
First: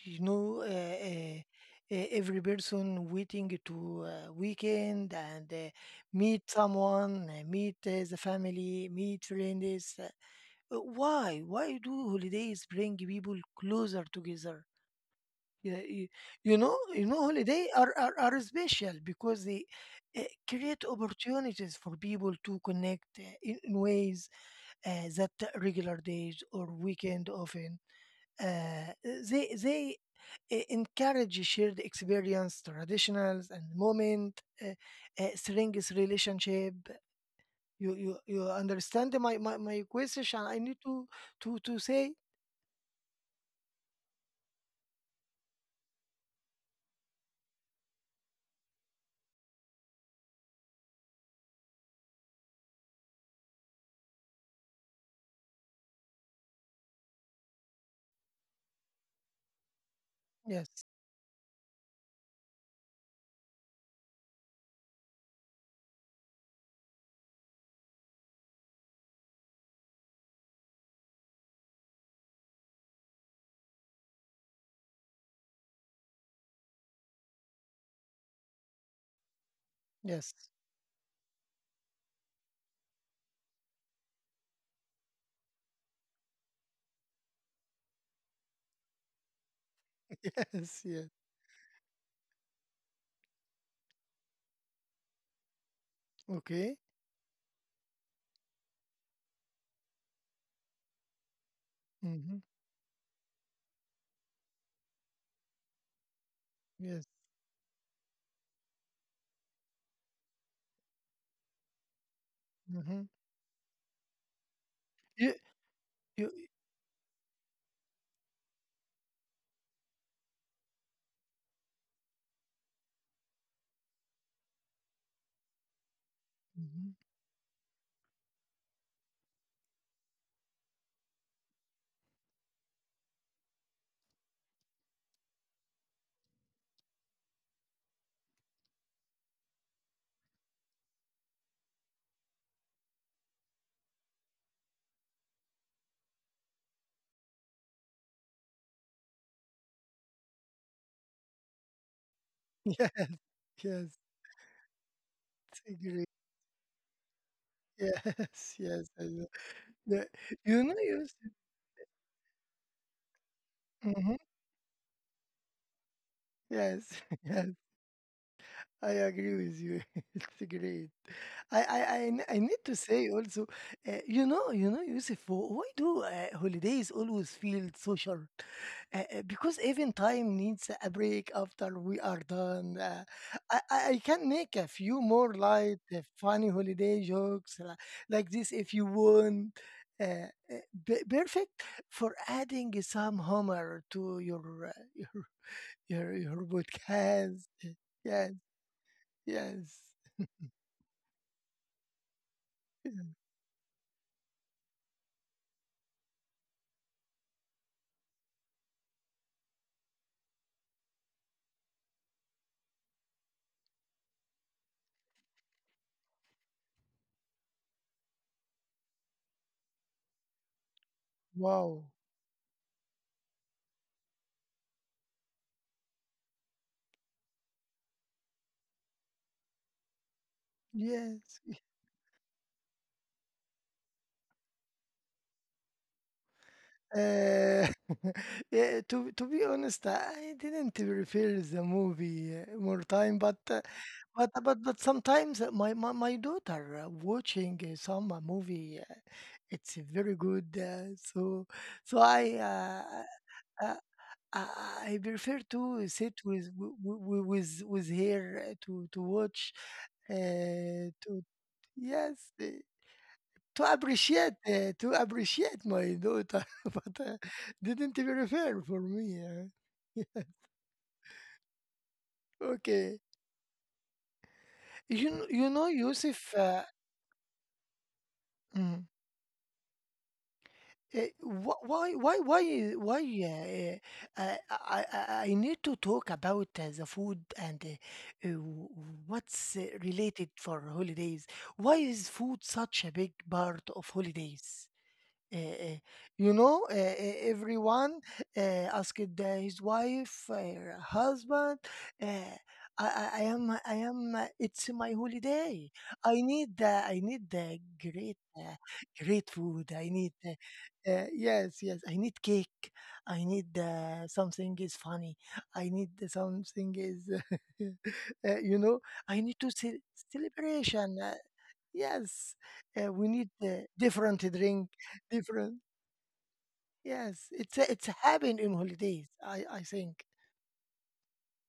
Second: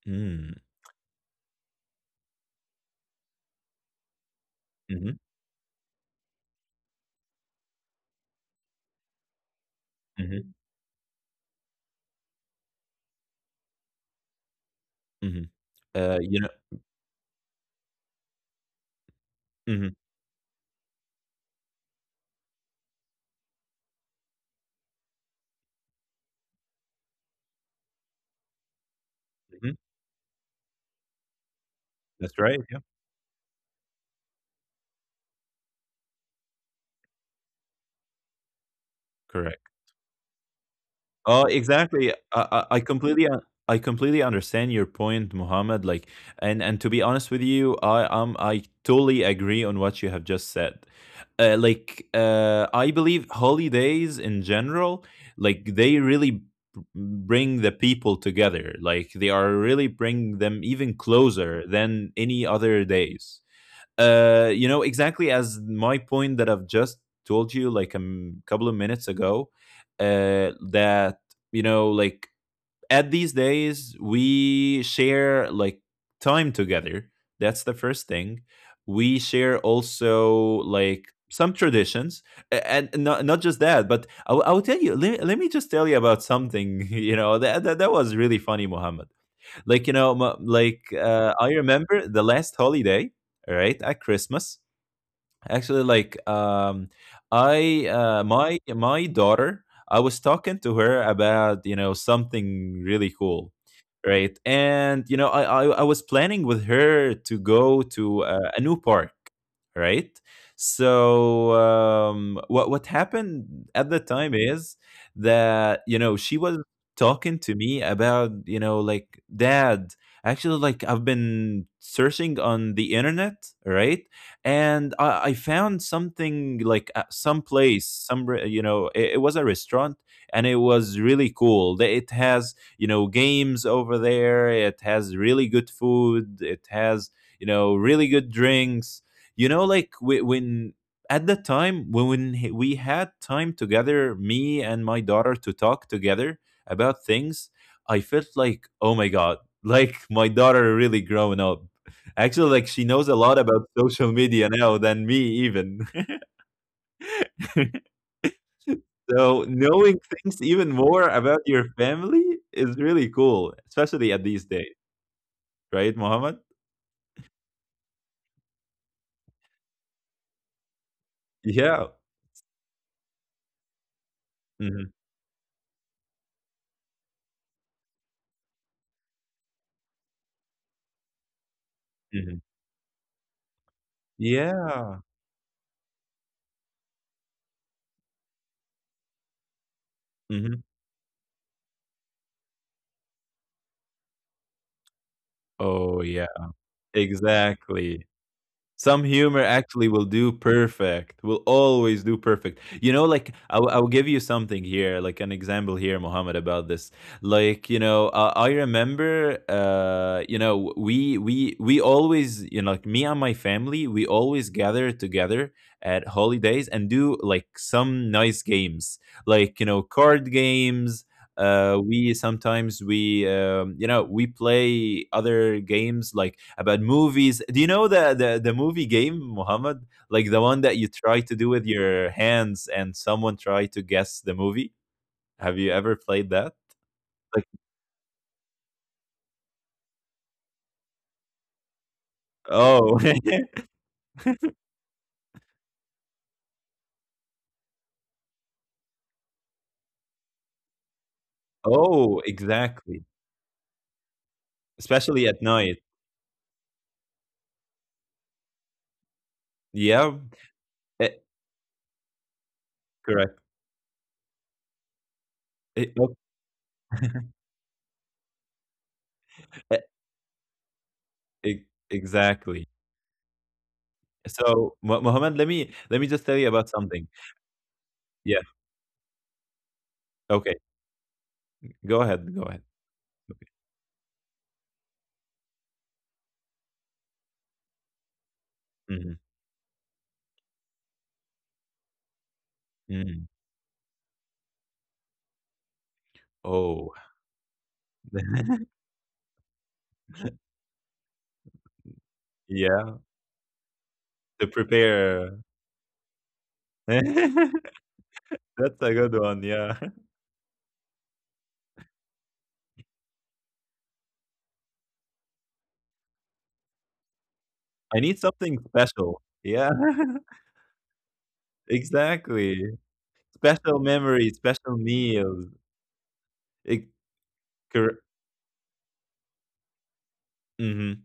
Speaker 2: You
Speaker 1: Mm-hmm,
Speaker 2: know, every person waiting to weekend
Speaker 1: mm-hmm,
Speaker 2: and meet someone, meet the family, meet friends. Why? Why do holidays bring people closer together?
Speaker 1: mm-hmm.
Speaker 2: Yeah, you,
Speaker 1: You know,
Speaker 2: you know, you know, holiday are special because they
Speaker 1: mhm,
Speaker 2: uh, create opportunities for people to connect in ways that regular days or weekend often
Speaker 1: mhm.
Speaker 2: they encourage shared
Speaker 1: That's right, yeah.
Speaker 2: experience, traditionals, and moment, strengths relationship. You understand my,
Speaker 1: Correct.
Speaker 2: my my question? I need to
Speaker 1: Oh,
Speaker 2: to to
Speaker 1: exactly.
Speaker 2: say
Speaker 1: I completely, I completely understand your point, Mohammed. Like, and to be honest with you, I totally agree on what you have just said. I believe holidays in general, like they really bring the people together. Like, they are really bring them even
Speaker 2: yes,
Speaker 1: closer than any other days. You know, exactly as my point that I've just told you like a couple of minutes ago, that you know, like at these days we share like time together. That's the first thing. We share
Speaker 2: yes,
Speaker 1: also like some traditions. And not just that, but I will tell you, let me just tell you about something. You know that was really funny, Mohammed. Like, you know, like
Speaker 2: yes, yes.
Speaker 1: I remember the last holiday, right at Christmas. Actually, like
Speaker 2: Okay.
Speaker 1: I my daughter, I was talking to her
Speaker 2: Mm-hmm.
Speaker 1: about you know something really cool, right? And you know, I was
Speaker 2: Yes.
Speaker 1: planning with her to go to a new park, right? So
Speaker 2: Mm-hmm.
Speaker 1: what happened at the time
Speaker 2: You
Speaker 1: is
Speaker 2: you.
Speaker 1: that, you know, she was talking to me about you know, like, dad, actually, like, I've been searching on the internet, right? And I found
Speaker 2: Mhm.
Speaker 1: something like some place, you know, it was a restaurant, and it was really cool. They- it has, you know, games over there, it has really good food, it has, you know, really good drinks. You know, like when, at the time when we had time together, me and my daughter, to talk together about things. I felt like, oh my God, like, my daughter really growing up,
Speaker 2: Yeah.
Speaker 1: actually, like, she knows a lot
Speaker 2: Yes.
Speaker 1: about social media now than me,
Speaker 2: Agree.
Speaker 1: even.
Speaker 2: Yes. Yes. I know.
Speaker 1: So
Speaker 2: The-
Speaker 1: knowing things
Speaker 2: You know.
Speaker 1: even
Speaker 2: Yes.
Speaker 1: more about your family is really cool,
Speaker 2: Mm-hmm.
Speaker 1: especially at these days, right, Mohammed?
Speaker 2: Yes. Yes. I agree with you. It's great. I, I,
Speaker 1: Yeah.
Speaker 2: I, n- I need to say also, you know,
Speaker 1: Hmm.
Speaker 2: Yusuf, why do holidays always feel so short? Because even time needs a break after we are done.
Speaker 1: Hmm.
Speaker 2: I can make a few more
Speaker 1: Yeah.
Speaker 2: light, funny holiday jokes like this if you want.
Speaker 1: Hmm.
Speaker 2: Perfect for adding some humor to your your
Speaker 1: Oh yeah,
Speaker 2: podcast. Yes,
Speaker 1: exactly. Some
Speaker 2: yes.
Speaker 1: humor actually will do perfect, will always do perfect. You know, like, I'll give you something here, like an example here, Mohammed, about this. Like, you know, I remember, you know, we always, you know, like, me and my family, we always gather together at holidays and do like some nice games, like, you know, card games.
Speaker 2: Wow.
Speaker 1: We sometimes we You know, we play other games, like about movies. Do you know the movie game, Muhammad? Like the one that you
Speaker 2: Yes.
Speaker 1: try to do with your hands and someone try to guess the movie. Have you ever played that?
Speaker 2: Uh,
Speaker 1: Like,
Speaker 2: yeah, to be honest, I didn't refer the movie more time, but
Speaker 1: oh.
Speaker 2: but sometimes my daughter watching some movie, it's very good. So I,
Speaker 1: Oh, exactly,
Speaker 2: uh, I I prefer
Speaker 1: especially at
Speaker 2: to sit
Speaker 1: night.
Speaker 2: with w- w- with her to watch,
Speaker 1: Yeah.
Speaker 2: to
Speaker 1: eh,
Speaker 2: yes, to
Speaker 1: Correct.
Speaker 2: appreciate my
Speaker 1: Eh,
Speaker 2: daughter,
Speaker 1: oh,
Speaker 2: but didn't very refer for me.
Speaker 1: eh, e-
Speaker 2: Okay,
Speaker 1: exactly. So
Speaker 2: you know
Speaker 1: Muhammad,
Speaker 2: Yusuf.
Speaker 1: let me just tell you about something.
Speaker 2: Mm,
Speaker 1: Yeah, okay,
Speaker 2: wh- why
Speaker 1: go
Speaker 2: i-
Speaker 1: ahead,
Speaker 2: why
Speaker 1: okay.
Speaker 2: uh, uh, I, I I need to talk about the food and what's
Speaker 1: Mhm.
Speaker 2: related for holidays. Why is food such a big part
Speaker 1: Mm.
Speaker 2: of holidays? Uh, uh, you know,
Speaker 1: Oh.
Speaker 2: everyone uh, asked his wife, her husband. Uh, I, I I
Speaker 1: Yeah,
Speaker 2: am, I am. It's my
Speaker 1: to
Speaker 2: holiday.
Speaker 1: prepare.
Speaker 2: I need great,
Speaker 1: That's
Speaker 2: great
Speaker 1: a good
Speaker 2: food. I
Speaker 1: one,
Speaker 2: need,
Speaker 1: yeah.
Speaker 2: yes, yes. I need cake. I need something is funny. I need something is, uh,
Speaker 1: I
Speaker 2: you
Speaker 1: need
Speaker 2: know.
Speaker 1: something
Speaker 2: I need to
Speaker 1: special.
Speaker 2: ce-
Speaker 1: Yeah,
Speaker 2: Celebration. Yes, we
Speaker 1: exactly.
Speaker 2: need different
Speaker 1: Special
Speaker 2: drink,
Speaker 1: memories, special
Speaker 2: different.
Speaker 1: meals. It
Speaker 2: Yes, it's a habit
Speaker 1: cor
Speaker 2: in holidays. I think.
Speaker 1: Mhm.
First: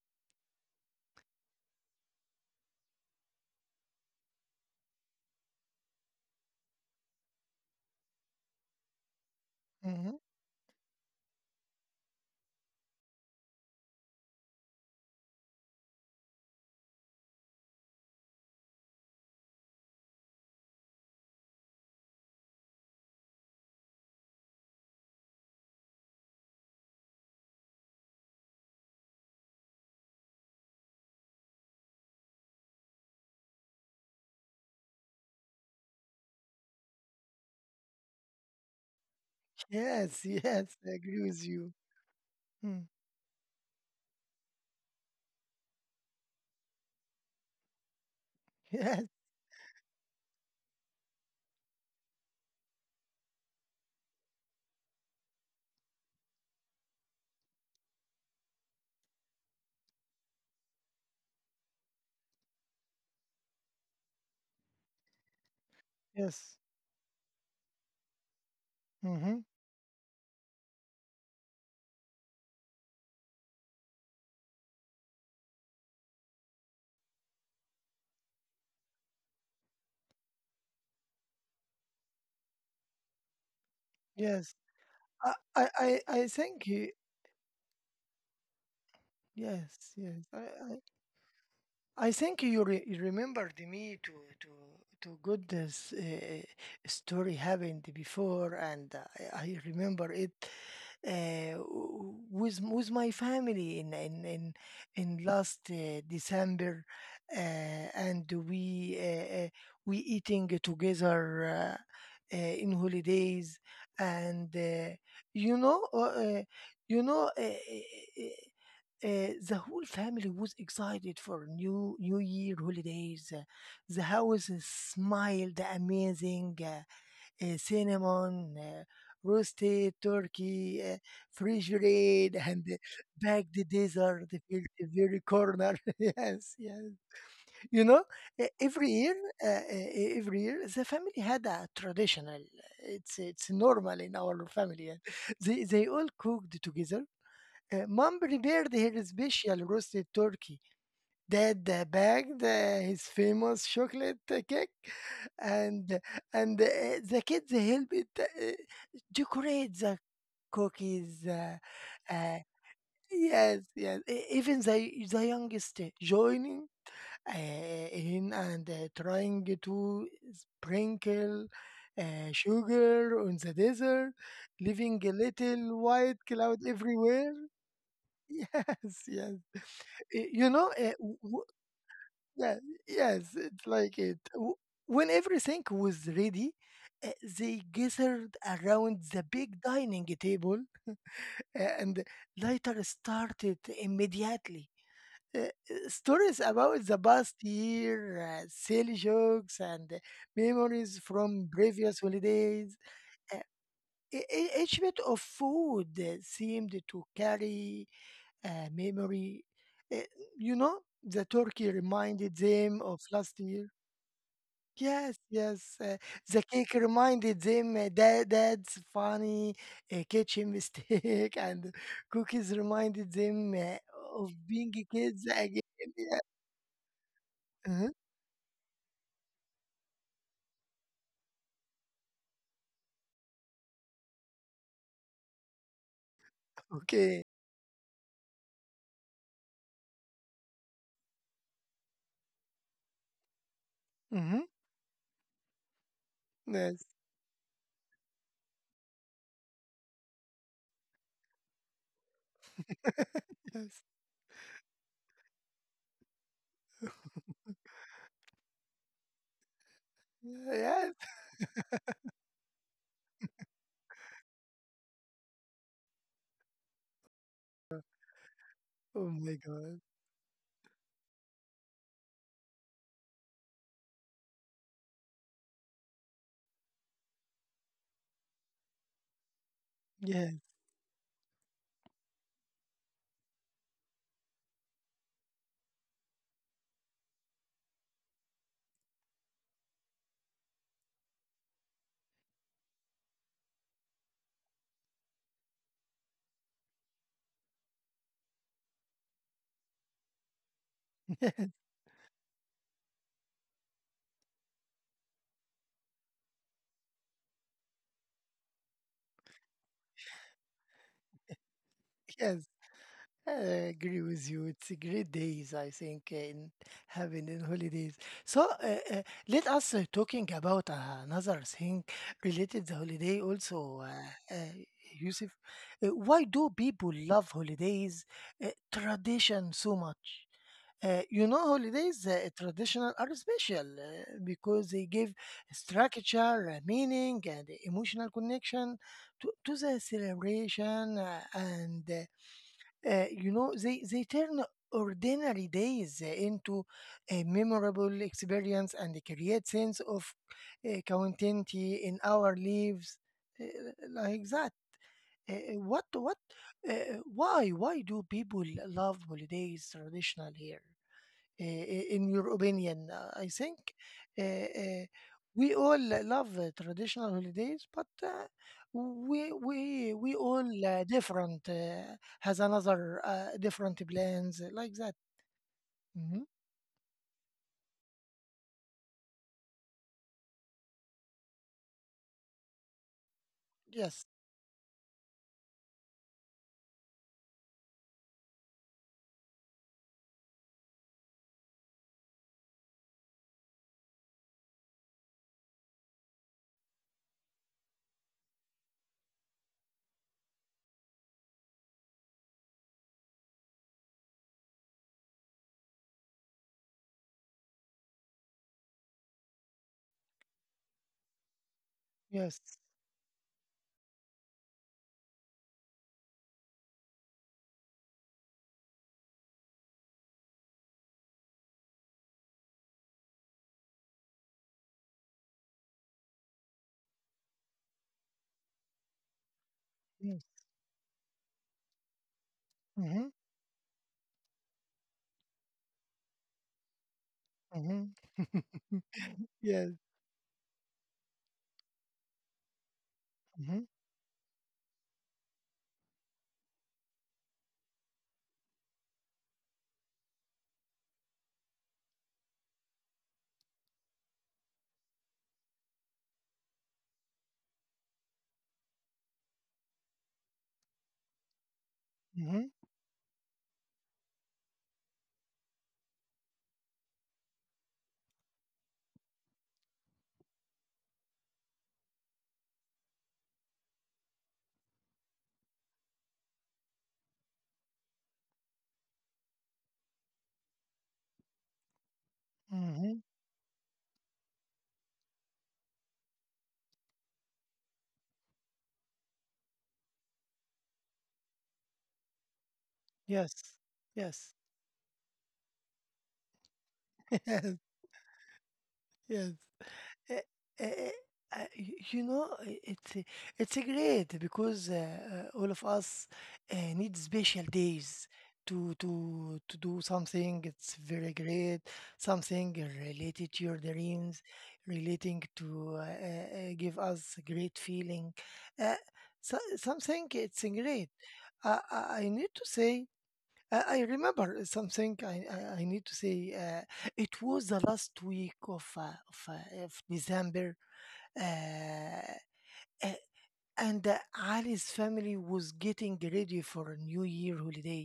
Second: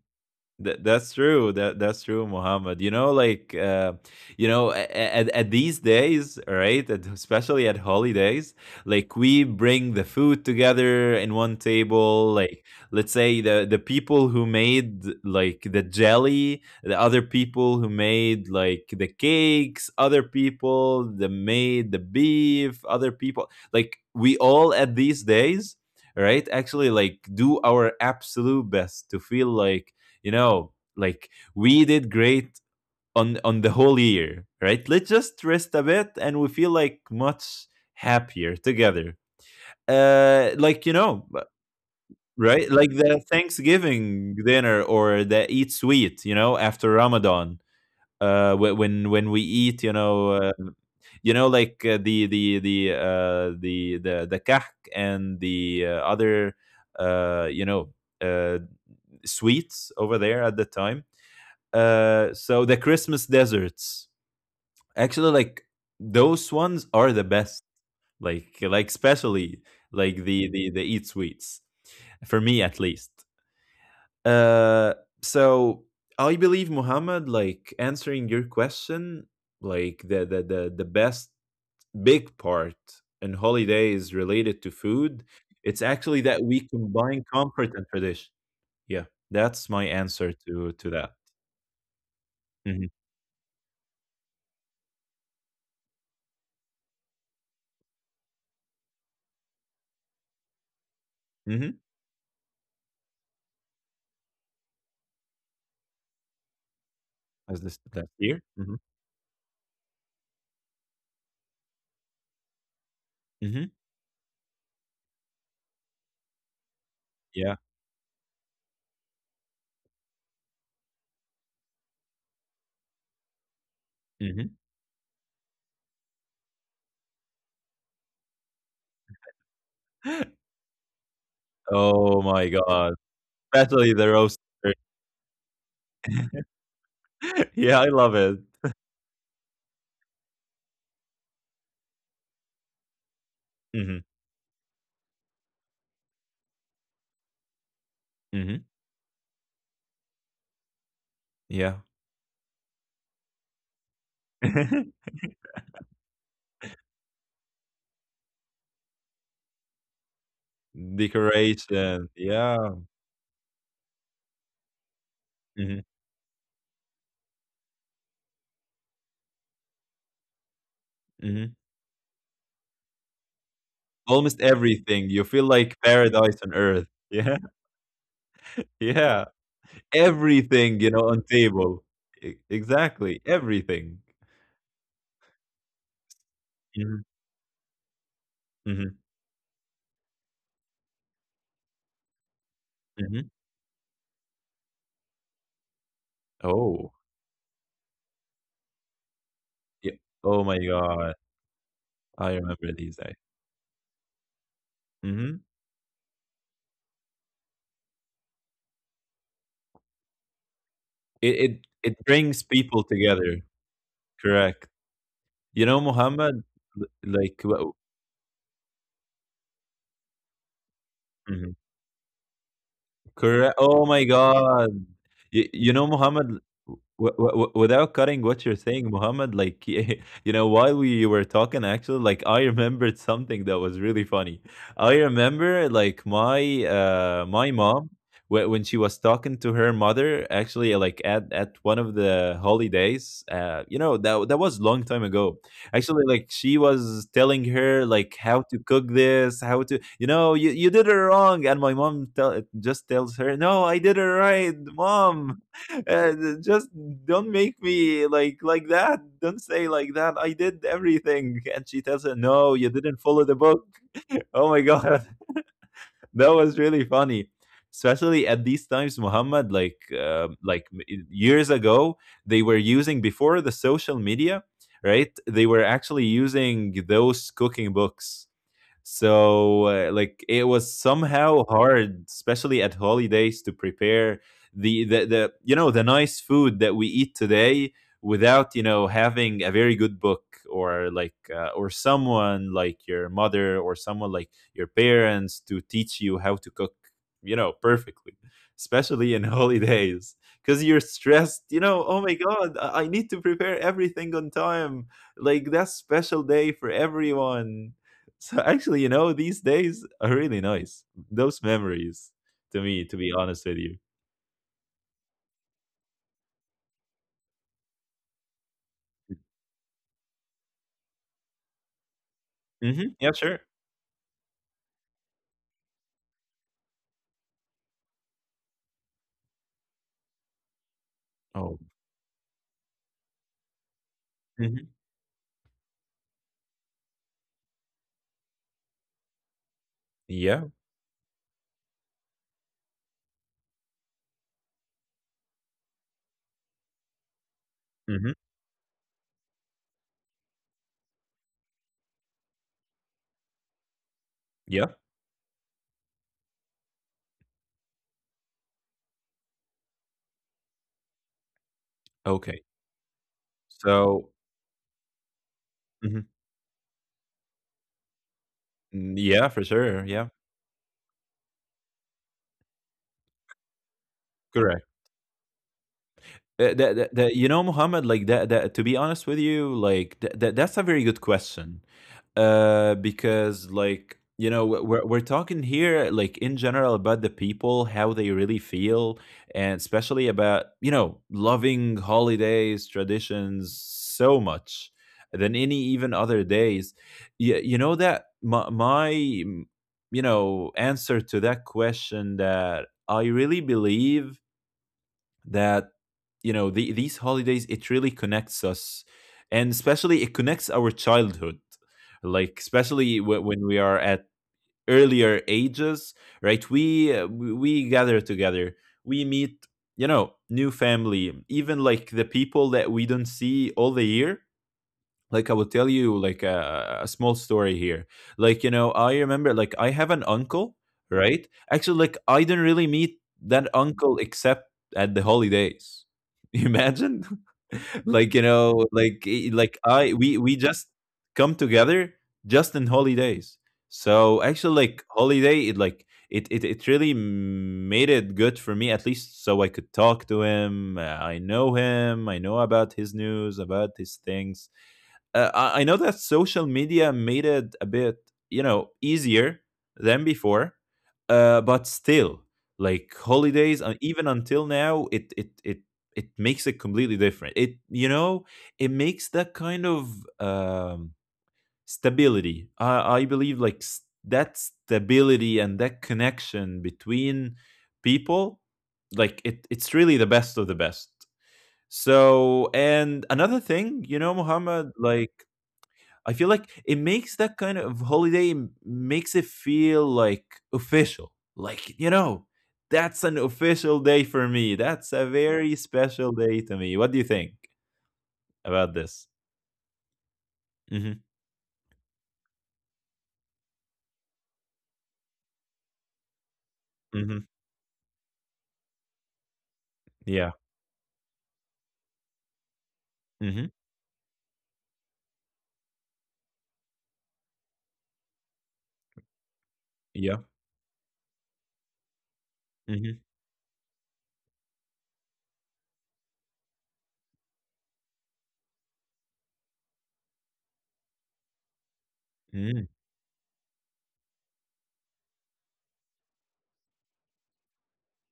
Speaker 1: That's true. That's true, Muhammad. You know, like you know, at these days, right? At, especially at holidays, like we bring the
Speaker 2: Hmm.
Speaker 1: food together in one table. Like, let's say the people who made like the jelly, the other people who made like the cakes, other people that made the beef, other people, like we all at these days, right? Actually, like, do our absolute best to feel like, you know, like we did great on the whole year. Right, let's just rest a bit and we feel like much happier together.
Speaker 2: Yes, yes,
Speaker 1: Like,
Speaker 2: I
Speaker 1: you
Speaker 2: agree
Speaker 1: know,
Speaker 2: with you.
Speaker 1: right,
Speaker 2: Mm.
Speaker 1: like the Thanksgiving dinner or the eat sweet, you know, after Ramadan,
Speaker 2: Yes,
Speaker 1: when we eat, you know, you know, like, the kahk and the other, uh you know uh sweets over there at the time. So the Christmas desserts, actually, like those
Speaker 2: yes.
Speaker 1: ones are the best. Like,
Speaker 2: Hmm.
Speaker 1: especially, like the eat sweets, for me at least. Uh, so I believe, Muhammad, like, answering your question, like the best big part in holidays
Speaker 2: Yes.
Speaker 1: related to food.
Speaker 2: I I
Speaker 1: It's
Speaker 2: I
Speaker 1: actually
Speaker 2: I
Speaker 1: that
Speaker 2: think.
Speaker 1: we combine comfort and tradition. Yeah, that's my
Speaker 2: Yes, yes.
Speaker 1: answer
Speaker 2: I,
Speaker 1: to
Speaker 2: I
Speaker 1: that.
Speaker 2: I think
Speaker 1: Hmm.
Speaker 2: you remembered me to good this story happened before, and I remember it
Speaker 1: Hmm.
Speaker 2: with my family in last December,
Speaker 1: As this last
Speaker 2: and
Speaker 1: year. Hmm.
Speaker 2: we eating together in holidays,
Speaker 1: Hmm.
Speaker 2: and you know uh, uh, you know. Uh,
Speaker 1: Yeah.
Speaker 2: uh, the whole family was excited for new New Year holidays. The
Speaker 1: Mhm.
Speaker 2: house smiled amazing, cinnamon, roasted turkey,
Speaker 1: Oh
Speaker 2: refrigerated,
Speaker 1: my
Speaker 2: and
Speaker 1: God.
Speaker 2: bagged
Speaker 1: Especially the roaster.
Speaker 2: dessert filled the very corner. Yes, yes.
Speaker 1: Yeah, I
Speaker 2: You know,
Speaker 1: love it.
Speaker 2: every year, uh, uh, the family had a traditional. It's
Speaker 1: Mhm.
Speaker 2: normal in our family. They all cooked together. Mom
Speaker 1: Mhm.
Speaker 2: prepared her special roasted turkey. Dad
Speaker 1: Yeah.
Speaker 2: baked his famous chocolate cake, and and the kids helped decorate the cookies.
Speaker 1: Decoration.
Speaker 2: Uh,
Speaker 1: Yeah.
Speaker 2: yes, yes. Even the youngest
Speaker 1: Mhm.
Speaker 2: joining in and trying to sprinkle
Speaker 1: Mhm.
Speaker 2: sugar on the dessert,
Speaker 1: Almost
Speaker 2: leaving a
Speaker 1: everything. You feel
Speaker 2: little
Speaker 1: like
Speaker 2: white
Speaker 1: paradise
Speaker 2: cloud
Speaker 1: on earth.
Speaker 2: everywhere.
Speaker 1: Yeah.
Speaker 2: Yes, yes.
Speaker 1: Yeah.
Speaker 2: You know,
Speaker 1: Everything, you know, on table. E
Speaker 2: yeah,
Speaker 1: exactly.
Speaker 2: yes, it's like
Speaker 1: Everything.
Speaker 2: it. When everything was ready,
Speaker 1: Mhm.
Speaker 2: eh, they gathered around
Speaker 1: Mhm.
Speaker 2: the big dining table, and later
Speaker 1: Mhm.
Speaker 2: started immediately. Stories about the
Speaker 1: Oh,
Speaker 2: past year, silly jokes, and
Speaker 1: yeah. Oh my
Speaker 2: memories
Speaker 1: God.
Speaker 2: from previous
Speaker 1: I
Speaker 2: holidays.
Speaker 1: remember these days.
Speaker 2: Eh, each bit of
Speaker 1: Mhm.
Speaker 2: food seemed to carry a memory. Eh, you know, the
Speaker 1: It
Speaker 2: turkey
Speaker 1: it it
Speaker 2: reminded
Speaker 1: brings
Speaker 2: them
Speaker 1: people
Speaker 2: of last
Speaker 1: together.
Speaker 2: year.
Speaker 1: Correct.
Speaker 2: Yes,
Speaker 1: You
Speaker 2: yes.
Speaker 1: know,
Speaker 2: The
Speaker 1: Muhammad,
Speaker 2: cake
Speaker 1: l
Speaker 2: reminded
Speaker 1: like,
Speaker 2: them
Speaker 1: wha
Speaker 2: that's funny kitchen mistake,
Speaker 1: mhm.
Speaker 2: and cookies reminded them
Speaker 1: Correct. Oh my
Speaker 2: of being
Speaker 1: God.
Speaker 2: kids
Speaker 1: You
Speaker 2: again.
Speaker 1: you know,
Speaker 2: Yeah.
Speaker 1: Muhammad, w w w
Speaker 2: Uh-huh.
Speaker 1: without cutting what you're saying, Muhammad, like, you know, while we were talking, actually, like, I remembered something that was really funny. I remember, like, my
Speaker 2: Okay.
Speaker 1: my mom, wh when she was talking to her mother, actually, like, at one of the holidays, you know,
Speaker 2: Mm-hmm.
Speaker 1: that was long time ago. Actually, like, she
Speaker 2: Yes.
Speaker 1: was telling her like how to cook this, how to, you know, you did it wrong, and my mom just tells her, "No,
Speaker 2: Yes.
Speaker 1: I did it right, mom. Uh, just don't make me like that. Don't say like that. I did
Speaker 2: Yes.
Speaker 1: everything." And she tells her, "No, you didn't follow the book." Oh my God, that was really funny, especially at these times,
Speaker 2: Oh my
Speaker 1: Muhammad.
Speaker 2: God.
Speaker 1: Like like years ago, they were using before the social media, right? They were actually using those cooking books. So, like,
Speaker 2: Yes.
Speaker 1: it was somehow hard, especially at holidays, to prepare the, you know, the nice food that we eat today, without, you know, having a very good book, or like, or someone like your mother or someone like your parents to teach you how to cook, you know, perfectly, especially in holidays. Because you're
Speaker 2: Yes.
Speaker 1: stressed, you know, oh my God, I need to prepare everything on time. Like, that special day for everyone. So actually, you know, these days are really nice. Those memories,
Speaker 2: Yes.
Speaker 1: to me, to be honest with
Speaker 2: I
Speaker 1: you.
Speaker 2: agree with you. It's a great days, I think, in having in holidays. So, let us talking about another thing related the
Speaker 1: Hmm.
Speaker 2: holiday
Speaker 1: Yeah, sure.
Speaker 2: also, Yusuf. Why do people love holidays tradition so much? You know,
Speaker 1: Oh,
Speaker 2: holidays traditional are special
Speaker 1: hmm,
Speaker 2: because they give structure, meaning, and emotional connection to the
Speaker 1: yeah.
Speaker 2: celebration, and. You know they turn ordinary days into a
Speaker 1: Hmm.
Speaker 2: memorable experience and they create sense of continuity in our lives, uh, like
Speaker 1: Yeah.
Speaker 2: that. What why do people love holidays traditional here,
Speaker 1: Okay.
Speaker 2: in your opinion? I think
Speaker 1: So,
Speaker 2: uh, uh, we
Speaker 1: mhm.
Speaker 2: all love traditional holidays, but
Speaker 1: Mm, yeah, for
Speaker 2: we
Speaker 1: sure. Yeah.
Speaker 2: we we all different, has another different
Speaker 1: Correct.
Speaker 2: plans, like that. Hmm.
Speaker 1: That, you know, Muhammad, like to be honest with you, like that's a very good question. Because, like, you
Speaker 2: Yes,
Speaker 1: know, we're talking here, like, in general about the people, how they really feel, and especially about, you know, loving holidays, traditions so much than any even other days. You know that my, answer to that question that I really believe that these holidays, it really connects us. And especially, it connects our childhood, like
Speaker 2: yes,
Speaker 1: especially when we are at earlier ages. Right, we we gather together, we meet new family, even like the people that we don't see all the year. Like, I will tell you, like a small story here. Like, I remember, like, I have an
Speaker 2: yes.
Speaker 1: uncle. Right, actually, like I didn't really meet
Speaker 2: Hmm.
Speaker 1: that uncle except at the holidays. Imagine. Like,
Speaker 2: Hmm.
Speaker 1: you know like I
Speaker 2: Yes.
Speaker 1: we just come together, just in holidays.
Speaker 2: Hmm.
Speaker 1: So actually, like, holiday, it like it really made it good for me, at least, so I could talk to him. I know him, I know about his news, about his things. I know that social media made it a bit, you know, easier than before. But still,
Speaker 2: Hmm.
Speaker 1: like holidays, even until now, it makes it completely different. It, it makes that kind of um, stability. I believe, like that stability and that connection between people, like it's really the best of the best. So, and another
Speaker 2: Hmm.
Speaker 1: thing, you know, Muhammad, like I feel like it makes that kind of holiday makes it feel like official. Like, you know, that's an
Speaker 2: Yes,
Speaker 1: official day
Speaker 2: yes.
Speaker 1: for me. That's a very special day to me. What do you think
Speaker 2: Yes,
Speaker 1: about this?
Speaker 2: yes. Uh, uh, uh,
Speaker 1: Mhm.
Speaker 2: you know, it's a great because all of us need
Speaker 1: Mhm.
Speaker 2: special days to do
Speaker 1: Yeah.
Speaker 2: something. It's very great, something related to
Speaker 1: Mhm.
Speaker 2: your dreams, relating to give us a great feeling. Uh, so, something
Speaker 1: Yeah.
Speaker 2: it's a great. I need to say.
Speaker 1: Mhm.
Speaker 2: I remember something I need to say. Uh, it was the last week of December, uh,
Speaker 1: Mm.
Speaker 2: a- and Ali's family was getting ready for a New Year holiday.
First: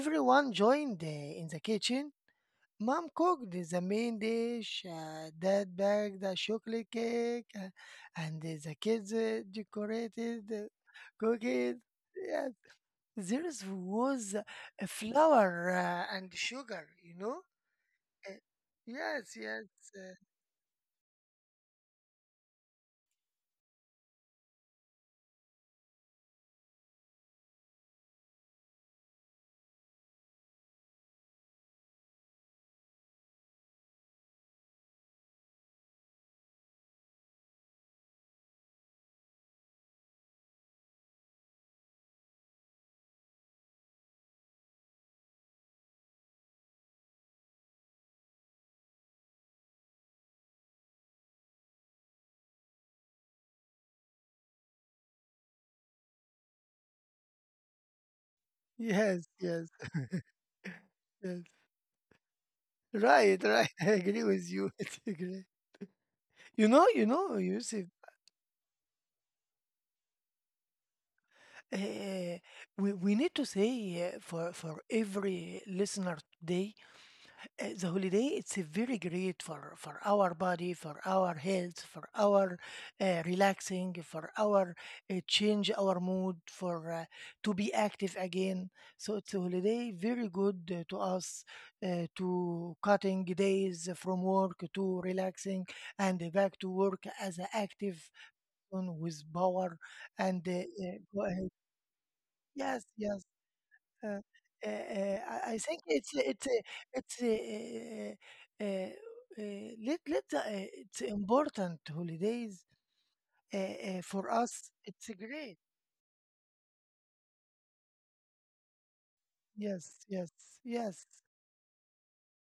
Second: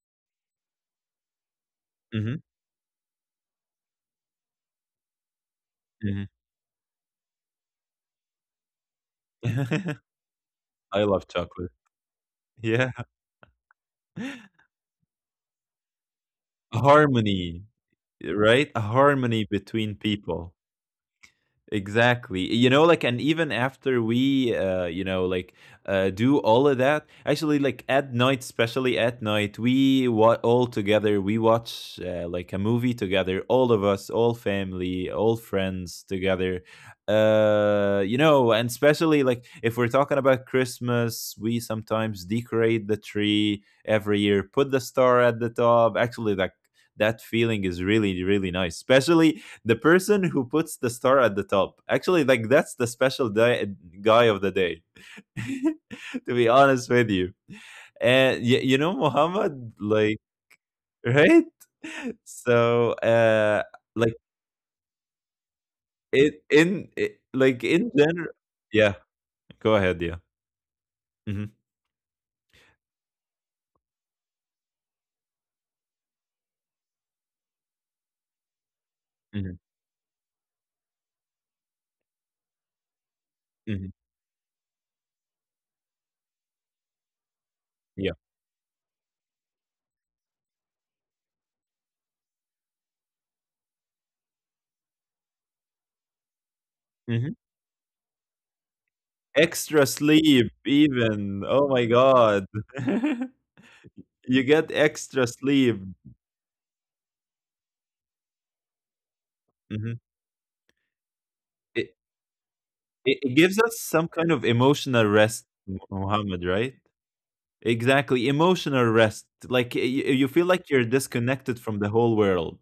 Speaker 2: Everyone joined in the kitchen.
Speaker 1: Mhm.
Speaker 2: Mom cooked the main dish, Dad baked
Speaker 1: Mhm.
Speaker 2: the chocolate cake, and the kids decorated the
Speaker 1: I love chocolate.
Speaker 2: cookies. Yeah,
Speaker 1: Yeah.
Speaker 2: there was a flour and sugar, you know?
Speaker 1: Harmony,
Speaker 2: Uh,
Speaker 1: right? A harmony
Speaker 2: yes, yes,
Speaker 1: between
Speaker 2: uh,
Speaker 1: people. Exactly. You know, like, and even after we, you know, like, do all of that, actually, like, at night, especially at night, we all together, we watch, like, a movie together, all of us, all family, all friends together. You know, and especially, like, if we're talking about Christmas, we sometimes decorate the tree every year, put the star at the top. Actually, like, that feeling is really, really nice, especially the person who puts the star at the top. Actually, like, that's the special guy of the day. To be honest with you, and you know,
Speaker 2: yes,
Speaker 1: Muhammad,
Speaker 2: yes,
Speaker 1: like right.
Speaker 2: yes.
Speaker 1: So,
Speaker 2: Right, right. I
Speaker 1: like
Speaker 2: agree with you. I agree.
Speaker 1: it in
Speaker 2: You
Speaker 1: it,
Speaker 2: know,
Speaker 1: like in
Speaker 2: Yusuf,
Speaker 1: general, yeah. Go ahead, yeah. Hmm.
Speaker 2: uh, we need to say for every listener today, the holiday it's a very great
Speaker 1: Hmm.
Speaker 2: for our body, for our health, for our
Speaker 1: Hmm.
Speaker 2: relaxing, for our change our mood for to be
Speaker 1: Yeah.
Speaker 2: active again. So it's a holiday very good to us, to cutting days from work to relaxing and back to work
Speaker 1: Hmm.
Speaker 2: as an active one with power.
Speaker 1: Extra sleep,
Speaker 2: And go
Speaker 1: even.
Speaker 2: ahead,
Speaker 1: Oh my God.
Speaker 2: yes, yes. uh, uh,
Speaker 1: You get
Speaker 2: uh,
Speaker 1: extra
Speaker 2: I
Speaker 1: sleep.
Speaker 2: think it's
Speaker 1: Mhm.
Speaker 2: let the, it's important
Speaker 1: I-
Speaker 2: holidays,
Speaker 1: it gives us some kind
Speaker 2: for
Speaker 1: of
Speaker 2: us.
Speaker 1: emotional
Speaker 2: It's
Speaker 1: rest,
Speaker 2: great.
Speaker 1: Muhammad, right? Exactly, emotional rest. Like,
Speaker 2: Yes,
Speaker 1: you
Speaker 2: yes,
Speaker 1: feel like you're
Speaker 2: yes,
Speaker 1: disconnected from the whole world.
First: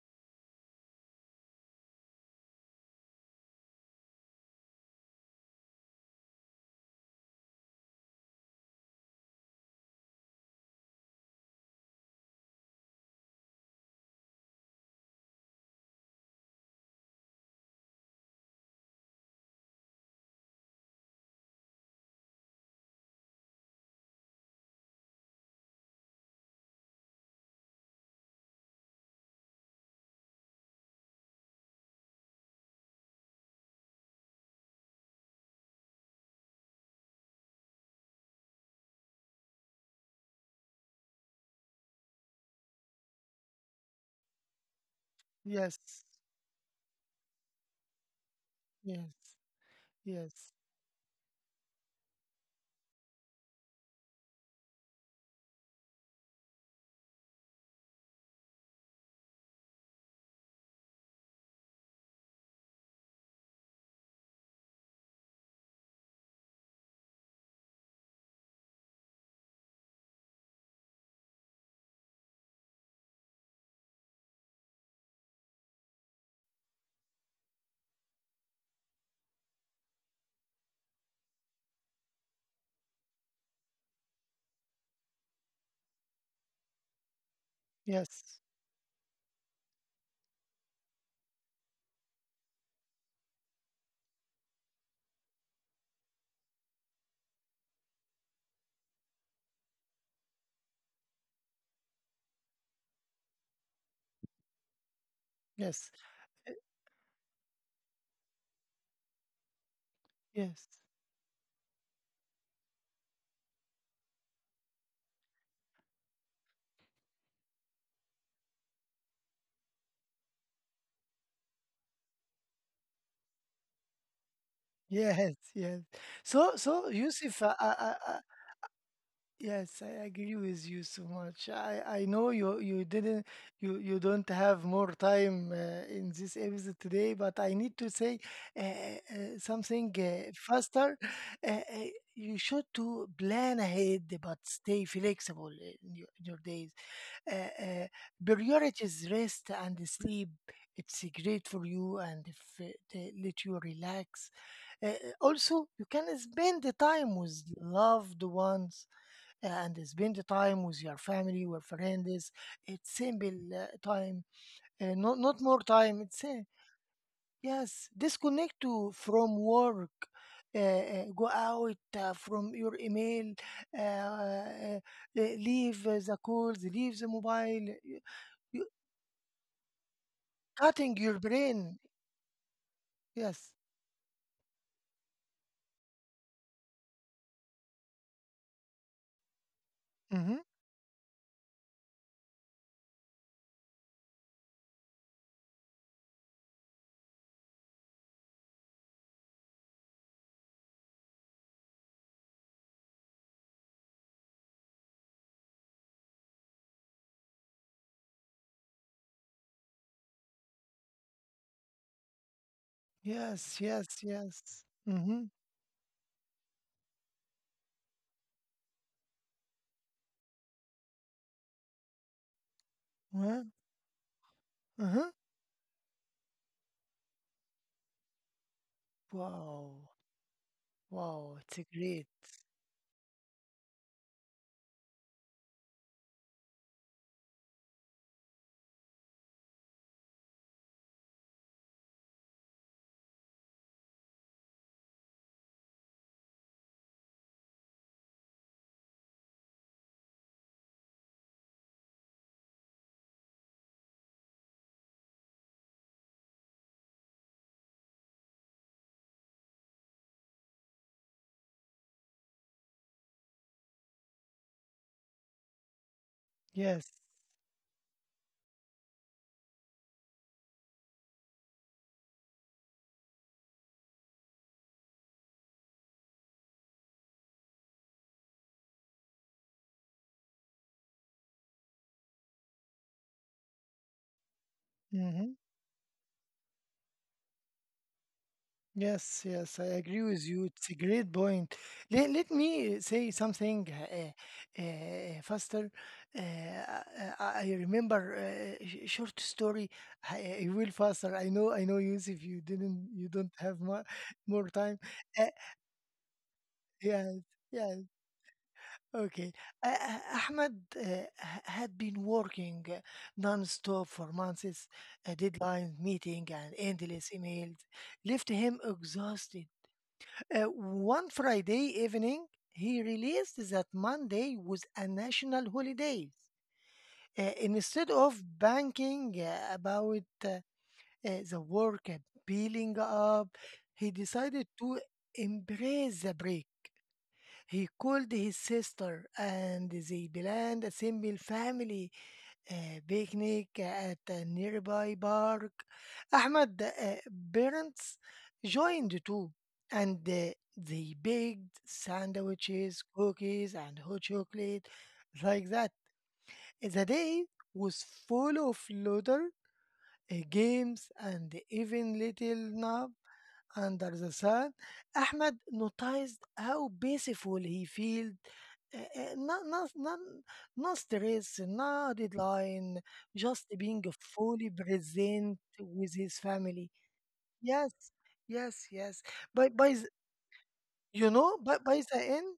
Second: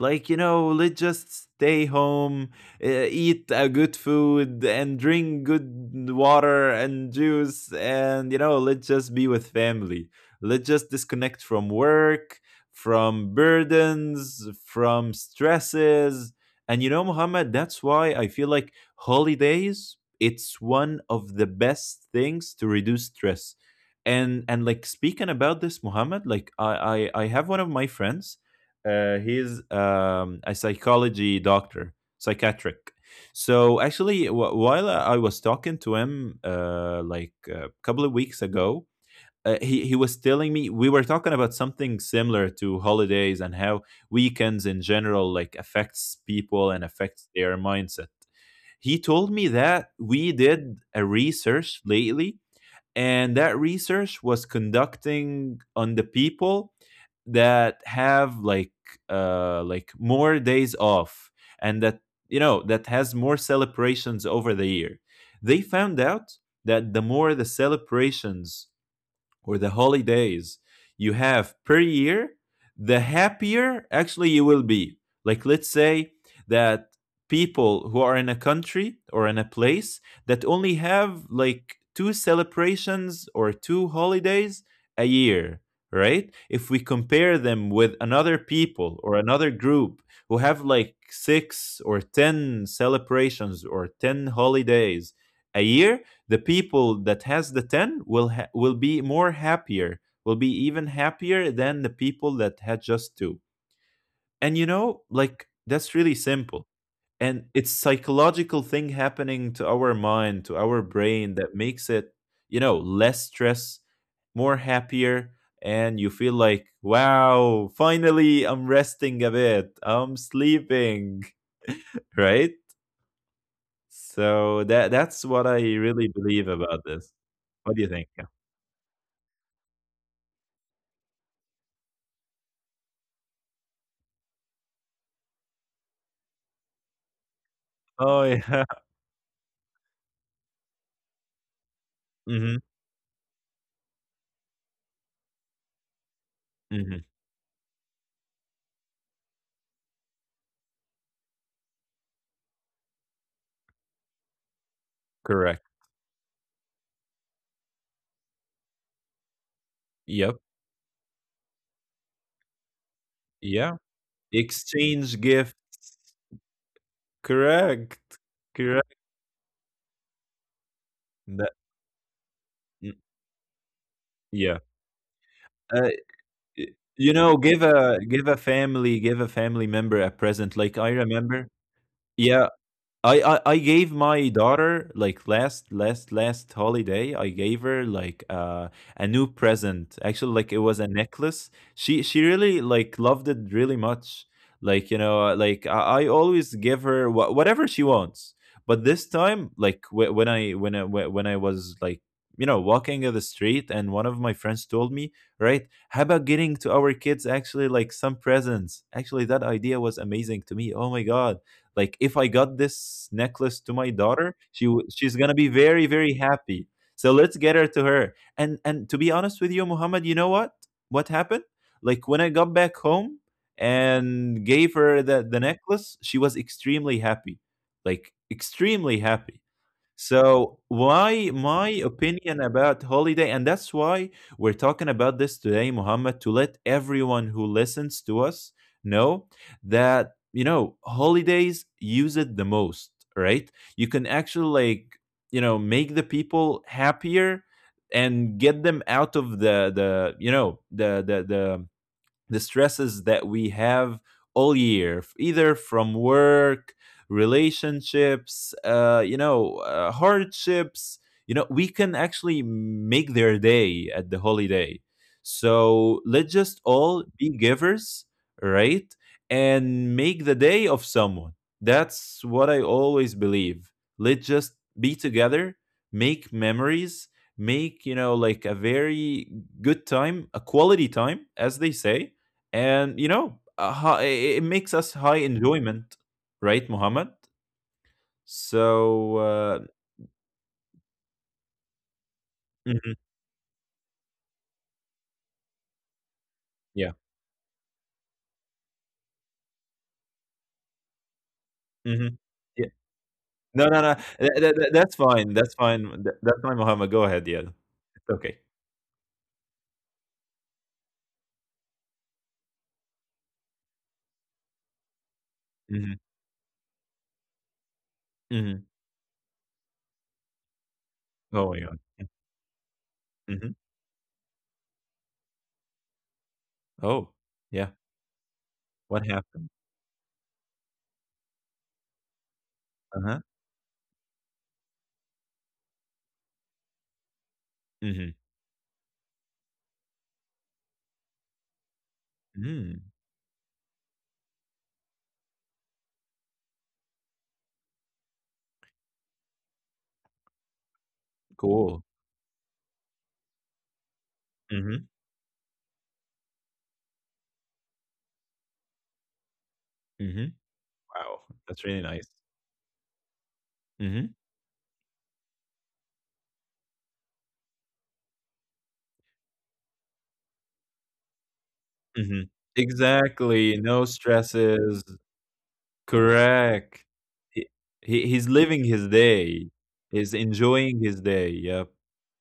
Speaker 1: Like, you know, let's just stay home, eat a good food and drink good water and juice, and, you know, let's just be with family. Let's just disconnect from work, from burdens, from stresses. And, you know, Muhammad, that's why I feel like holidays, it's one of the best things to reduce stress. And Like, speaking about this, Muhammad, like I have one of my friends. He's a psychology doctor, psychiatric. So actually, while I was talking to him, like a couple of weeks ago, he was telling me, we were talking about something similar to holidays and how weekends in general like
Speaker 2: yes,
Speaker 1: affects people and affects their mindset. He told
Speaker 2: yes,
Speaker 1: me that we
Speaker 2: yes,
Speaker 1: did a research lately, and that research was conducting on the people that have like more days off, and that, you know, that has more celebrations over the year. They found out that the more the celebrations or the holidays you have per year, the happier actually you will be. Like, let's say that people who are in a country or in a place that only have like two celebrations or two holidays a year, right? If we compare them with another
Speaker 2: yes,
Speaker 1: people or another group who have like six or 10 celebrations or 10 holidays a year, the people that has the 10 will be more happier, will be even happier than the people that had just 2. And, you know, like
Speaker 2: yes,
Speaker 1: that's really
Speaker 2: uh,
Speaker 1: simple. And it's psychological thing happening to our mind, to
Speaker 2: yes,
Speaker 1: our brain, that makes it, you know, less stress, more happier. And you feel like, wow, finally I'm resting a bit, I'm sleeping. Right? So that's
Speaker 2: yes,
Speaker 1: what I
Speaker 2: yes.
Speaker 1: really believe
Speaker 2: So
Speaker 1: about
Speaker 2: so
Speaker 1: this.
Speaker 2: Yusuf,
Speaker 1: What do you think?
Speaker 2: I yes, I agree with you so much. I know you didn't, you don't have more time in this episode today, but I need to say
Speaker 1: Oh, yeah.
Speaker 2: something faster. Uh, uh, you
Speaker 1: Mhm,
Speaker 2: should to plan ahead, but stay flexible in your days.
Speaker 1: mhm.
Speaker 2: Uh, uh, Priorities rest and sleep. It's great for you, and if they let you relax. Uh, Also,
Speaker 1: Correct.
Speaker 2: you can spend the time with loved ones and spend the
Speaker 1: Yep.
Speaker 2: time with your family, your friends. It's simple
Speaker 1: Yeah.
Speaker 2: time, not
Speaker 1: Exchange
Speaker 2: not more
Speaker 1: gifts.
Speaker 2: time. It's yes,
Speaker 1: Correct.
Speaker 2: disconnect to
Speaker 1: Correct.
Speaker 2: from work. Go
Speaker 1: That,
Speaker 2: out from your
Speaker 1: mm,
Speaker 2: email, uh,
Speaker 1: yeah.
Speaker 2: uh, uh, leave
Speaker 1: Uh,
Speaker 2: the calls,
Speaker 1: y
Speaker 2: leave the
Speaker 1: you
Speaker 2: mobile,
Speaker 1: know,
Speaker 2: you-
Speaker 1: give a family member a present. Like,
Speaker 2: cutting
Speaker 1: I
Speaker 2: your
Speaker 1: remember.
Speaker 2: brain.
Speaker 1: Yeah. I,
Speaker 2: Yes.
Speaker 1: I I gave my daughter like last holiday. I gave her like a new present.
Speaker 2: Mm-hmm.
Speaker 1: Actually, like it was a necklace. She really like loved it really much. Like, you know, like I always give her whatever she wants. But this time, like when I was like, you know, walking in the street, and one of my friends told me, right, how about getting to our kids actually like some presents? Actually, that idea was amazing to me. Oh my god, like if I got this
Speaker 2: Yes,
Speaker 1: necklace to
Speaker 2: yes,
Speaker 1: my daughter,
Speaker 2: yes. Mm-hmm.
Speaker 1: she's gonna be very, very happy. So let's get her to her. And to be honest with you, Muhammad, you know what happened, like, when I got back home and gave
Speaker 2: Uh-huh.
Speaker 1: her the necklace, she was extremely happy. Like, extremely happy.
Speaker 2: Wow.
Speaker 1: So
Speaker 2: Wow. It's
Speaker 1: why
Speaker 2: a
Speaker 1: my
Speaker 2: great.
Speaker 1: opinion about holiday, and that's why we're talking about this today, Muhammad, to let everyone who listens to us know that, you know, holidays, use it the most, right? You can actually, like, you know, make the people happier and get them out of the you know the stresses that we have all year, either from work, relationships, you know, hardships. You know, we can actually make their day at the holiday. So let's just
Speaker 2: Yes.
Speaker 1: all be givers, right? And make the day of someone. That's what I always believe. Let's just be together, make memories, make, you know, like a very good time, a quality time, as they say. And, you know, it makes us
Speaker 2: Mm-hmm.
Speaker 1: high enjoyment, right, Muhammad?
Speaker 2: Yes,
Speaker 1: So,
Speaker 2: yes, I agree with you. It's a great point. Let me say
Speaker 1: mhm,
Speaker 2: something faster.
Speaker 1: yeah.
Speaker 2: I remember short story. I will faster. I know, Yusuf.
Speaker 1: Hmm.
Speaker 2: You didn't,
Speaker 1: Yeah.
Speaker 2: you don't have more,
Speaker 1: No, no, no,
Speaker 2: more time.
Speaker 1: that's
Speaker 2: Uh,
Speaker 1: fine, that's fine, that's fine, Muhammad.
Speaker 2: yeah,
Speaker 1: Go ahead, yeah.
Speaker 2: yeah.
Speaker 1: It's okay.
Speaker 2: Okay. Uh, uh, Ahmed uh, had been working non-stop for months. A deadline
Speaker 1: Hmm.
Speaker 2: meeting and endless emails left him
Speaker 1: Hmm.
Speaker 2: exhausted. One
Speaker 1: Oh my
Speaker 2: Friday
Speaker 1: god.
Speaker 2: evening, he released
Speaker 1: Mm-hmm.
Speaker 2: that Monday was a national holiday.
Speaker 1: Oh. Yeah.
Speaker 2: Instead of
Speaker 1: What
Speaker 2: banking
Speaker 1: happened?
Speaker 2: about the work building up,
Speaker 1: Uh-huh.
Speaker 2: he decided to embrace the break. He called
Speaker 1: Hmm.
Speaker 2: his sister and they planned a simple family
Speaker 1: Hmm.
Speaker 2: picnic at a nearby park. Ahmed parents joined too, and they baked
Speaker 1: Cool.
Speaker 2: sandwiches, cookies, and hot chocolate,
Speaker 1: Hmm.
Speaker 2: like that. The day was full of laughter,
Speaker 1: Hmm.
Speaker 2: games, and
Speaker 1: Wow, that's really
Speaker 2: even
Speaker 1: nice.
Speaker 2: little nap under the
Speaker 1: Hmm.
Speaker 2: sun. Ahmed noticed how peaceful he felt. No, no, no, no stress, no
Speaker 1: Hmm.
Speaker 2: deadline, just
Speaker 1: Exactly,
Speaker 2: being
Speaker 1: no
Speaker 2: fully
Speaker 1: stresses.
Speaker 2: present with his family.
Speaker 1: Correct. He,
Speaker 2: Yes,
Speaker 1: he's
Speaker 2: yes,
Speaker 1: living
Speaker 2: yes.
Speaker 1: his
Speaker 2: By,
Speaker 1: day.
Speaker 2: by, the-
Speaker 1: He's enjoying
Speaker 2: you
Speaker 1: his
Speaker 2: know,
Speaker 1: day.
Speaker 2: but by
Speaker 1: Yep.
Speaker 2: the end,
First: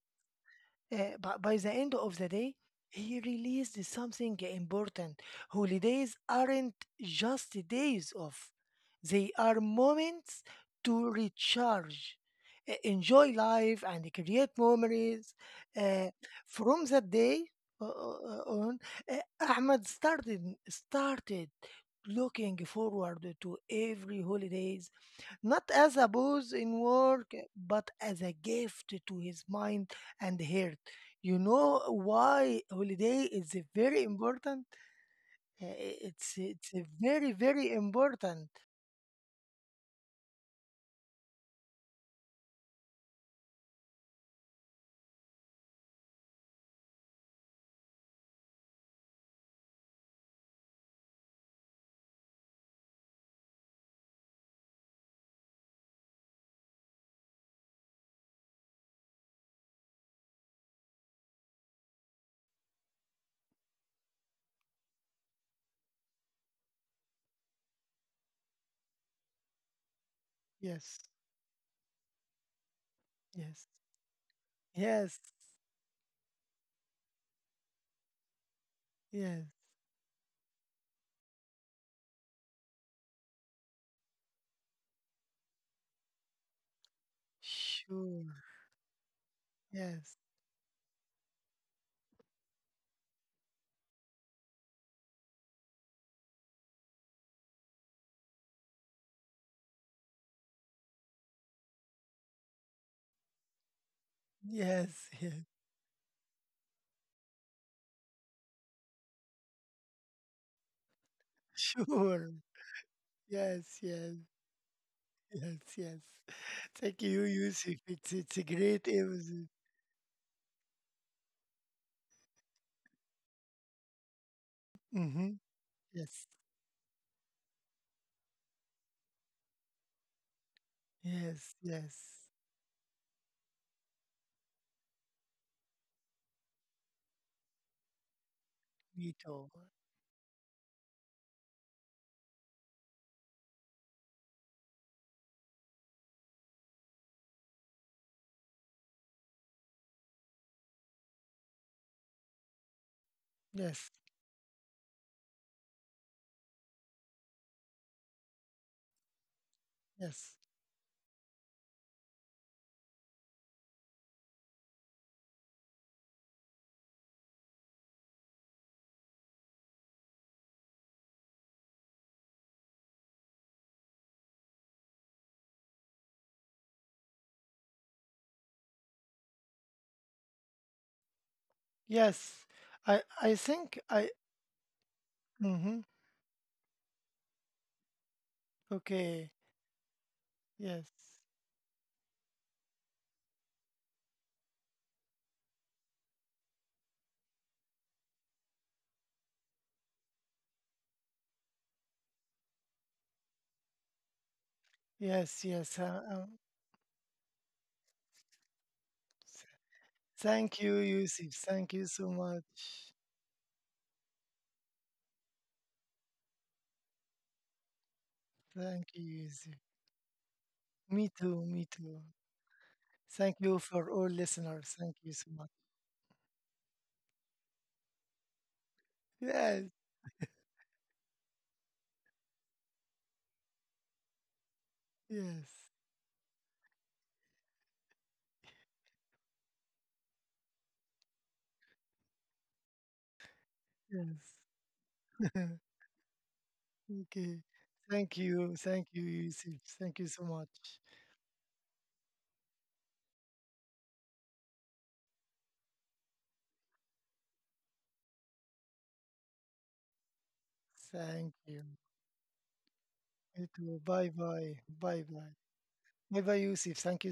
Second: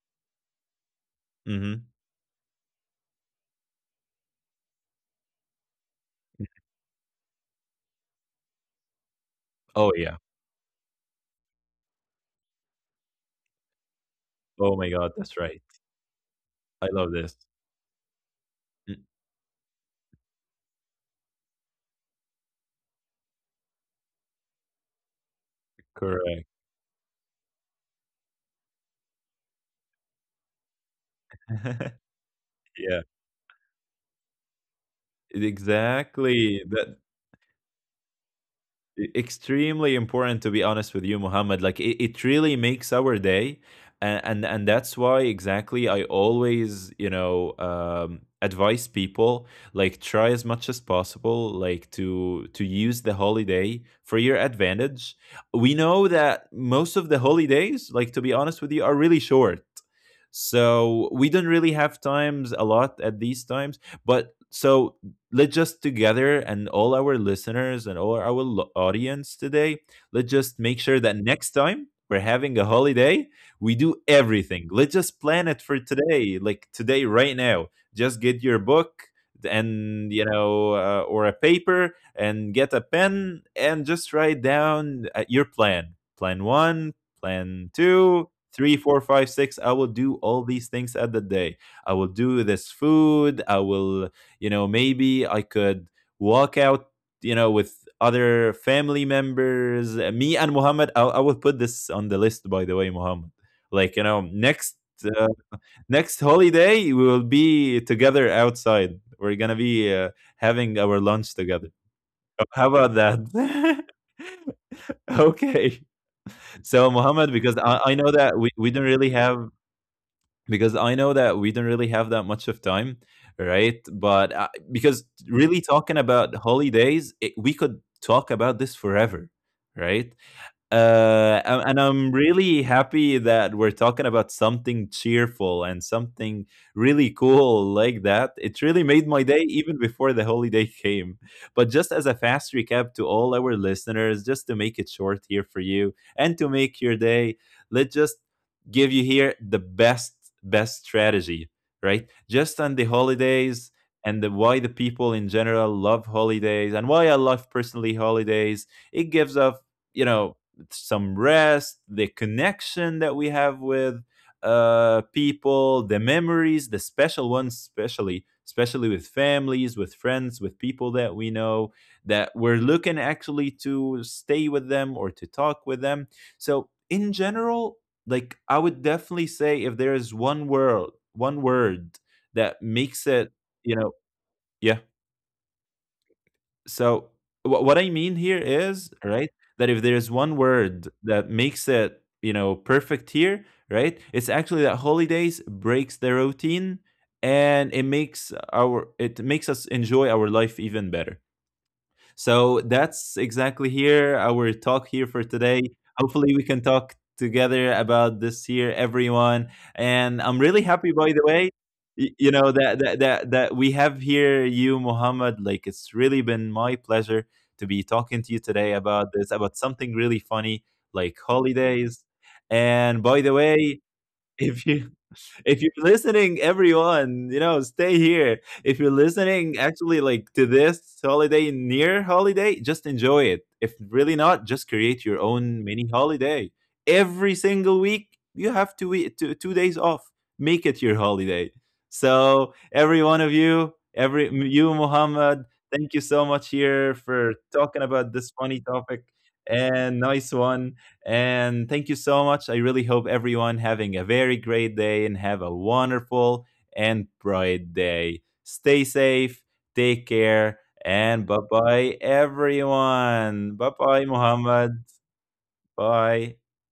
Speaker 2: but by the
Speaker 1: Hmm.
Speaker 2: end of the day, he released something important. Holidays aren't just days off, they are
Speaker 1: Oh yeah.
Speaker 2: moments to recharge, enjoy life, and create
Speaker 1: Oh my God.
Speaker 2: memories.
Speaker 1: That's right.
Speaker 2: Uh, from
Speaker 1: I
Speaker 2: that
Speaker 1: love this.
Speaker 2: day on,
Speaker 1: Mm.
Speaker 2: Ahmed started looking forward to every holidays not as a
Speaker 1: Correct.
Speaker 2: pause in work, but as a gift to his mind and heart. You know why
Speaker 1: Yeah.
Speaker 2: holiday is very important? Uh, It's
Speaker 1: Exactly.
Speaker 2: it's
Speaker 1: That,
Speaker 2: very very important.
Speaker 1: extremely important, to be honest with you, Muhammad. Like, it really makes our day. And that's why exactly I always, you know, advise people. Like, try as much as possible, like, to use the holiday for your advantage. We know that most of the holidays, like, to be honest with you, are really short, so we don't really have times a lot at these times. But so, let's just together and all our listeners and all our audience today, let's just make sure
Speaker 2: Yes,
Speaker 1: that next time we're having a holiday,
Speaker 2: yes,
Speaker 1: we do everything. Let's
Speaker 2: yes,
Speaker 1: just plan it for today, like today, right now. Just get your book,
Speaker 2: yes.
Speaker 1: and, you know, or a paper and get a pen, and just write down, your plan: plan one, plan
Speaker 2: Sure.
Speaker 1: 2, 3, 4, 5, 6 I will
Speaker 2: Yes,
Speaker 1: do all these things at the day. I will do this food. I will, you know, maybe I could walk out, you know, with other family members. Me and Muhammad, I would put this on the list, by the way, Muhammad. Like, you know, next
Speaker 2: yes, yes.
Speaker 1: uh, next holiday, we will be together outside. We're gonna be, having our lunch together.
Speaker 2: Sure.
Speaker 1: Oh, how about
Speaker 2: Yes, yes,
Speaker 1: that?
Speaker 2: yes, yes.
Speaker 1: Okay,
Speaker 2: Thank you,
Speaker 1: so,
Speaker 2: Yusuf.
Speaker 1: Muhammad,
Speaker 2: It's
Speaker 1: because
Speaker 2: it's a
Speaker 1: I know
Speaker 2: great
Speaker 1: that we don't
Speaker 2: episode.
Speaker 1: really have because I know that we don't really have that much of time, right? But because
Speaker 2: Mm-hmm.
Speaker 1: really talking
Speaker 2: Yes,
Speaker 1: about holidays, it, we could talk about this forever, right? Uh,
Speaker 2: yes,
Speaker 1: a- and I'm
Speaker 2: yes.
Speaker 1: really happy that we're talking about something cheerful and something really cool like that. It really made
Speaker 2: Me
Speaker 1: my day
Speaker 2: too.
Speaker 1: even before the holiday came. But just as a fast recap to all our listeners, just to make it short here for you and to make your day, let's just give you here the best, best strategy, right? Just on the holidays
Speaker 2: Yes.
Speaker 1: and why the people in general love holidays and why I love personally holidays. It gives off, you
Speaker 2: Yes.
Speaker 1: know, some rest, the connection that we have with, people, the memories, the special ones, especially, especially with families, with friends, with people that we know, that we're looking actually to stay with them or to talk with them. So in general, like I would definitely say, if there is one word
Speaker 2: Yes.
Speaker 1: that
Speaker 2: I
Speaker 1: makes it,
Speaker 2: think I.
Speaker 1: you know, yeah.
Speaker 2: Mm-hmm.
Speaker 1: So what I mean here is,
Speaker 2: Okay.
Speaker 1: right, that if there's one word
Speaker 2: Yes.
Speaker 1: that makes it, you know, perfect here, right, it's actually that holidays breaks the routine and it makes our, it makes us enjoy our life even better. So that's exactly here
Speaker 2: Yes,
Speaker 1: our
Speaker 2: yes.
Speaker 1: talk here for today. Hopefully, we can talk together about
Speaker 2: S-
Speaker 1: this here, everyone.
Speaker 2: Thank you,
Speaker 1: And
Speaker 2: Yusuf.
Speaker 1: I'm really
Speaker 2: Thank you
Speaker 1: happy, by
Speaker 2: so
Speaker 1: the way,
Speaker 2: much.
Speaker 1: you know that we have here you, Muhammad. Like, it's really been my pleasure to be talking
Speaker 2: Thank
Speaker 1: to
Speaker 2: you,
Speaker 1: you today
Speaker 2: Yusuf.
Speaker 1: about this, about something really
Speaker 2: Me
Speaker 1: funny
Speaker 2: too, me
Speaker 1: like
Speaker 2: too.
Speaker 1: holidays.
Speaker 2: Thank
Speaker 1: And
Speaker 2: you
Speaker 1: by the
Speaker 2: for all
Speaker 1: way,
Speaker 2: listeners. Thank
Speaker 1: if
Speaker 2: you so
Speaker 1: you
Speaker 2: much.
Speaker 1: if you're listening, everyone, you know, stay here. If you're
Speaker 2: Yes,
Speaker 1: listening actually like to this holiday, near holiday, just enjoy it. If really not, just create your
Speaker 2: yes,
Speaker 1: own mini holiday. Every single week, you have two days off. Make it your holiday. So, every one of you, every
Speaker 2: yes.
Speaker 1: you, Muhammad, thank you so much here
Speaker 2: Okay.
Speaker 1: for talking
Speaker 2: Thank
Speaker 1: about
Speaker 2: you.
Speaker 1: this funny
Speaker 2: Thank you,
Speaker 1: topic
Speaker 2: Yusuf. Thank you
Speaker 1: and
Speaker 2: so
Speaker 1: nice
Speaker 2: much.
Speaker 1: one. And thank you so much. I really hope everyone having a very great day and have a wonderful and bright day. Stay safe, take care, and
Speaker 2: Thank
Speaker 1: bye
Speaker 2: you.
Speaker 1: bye,
Speaker 2: Me
Speaker 1: everyone. Bye
Speaker 2: too.
Speaker 1: bye,
Speaker 2: Bye bye.
Speaker 1: Muhammad.
Speaker 2: Bye bye. Bye bye,
Speaker 1: Bye.
Speaker 2: Yusuf. Thank you so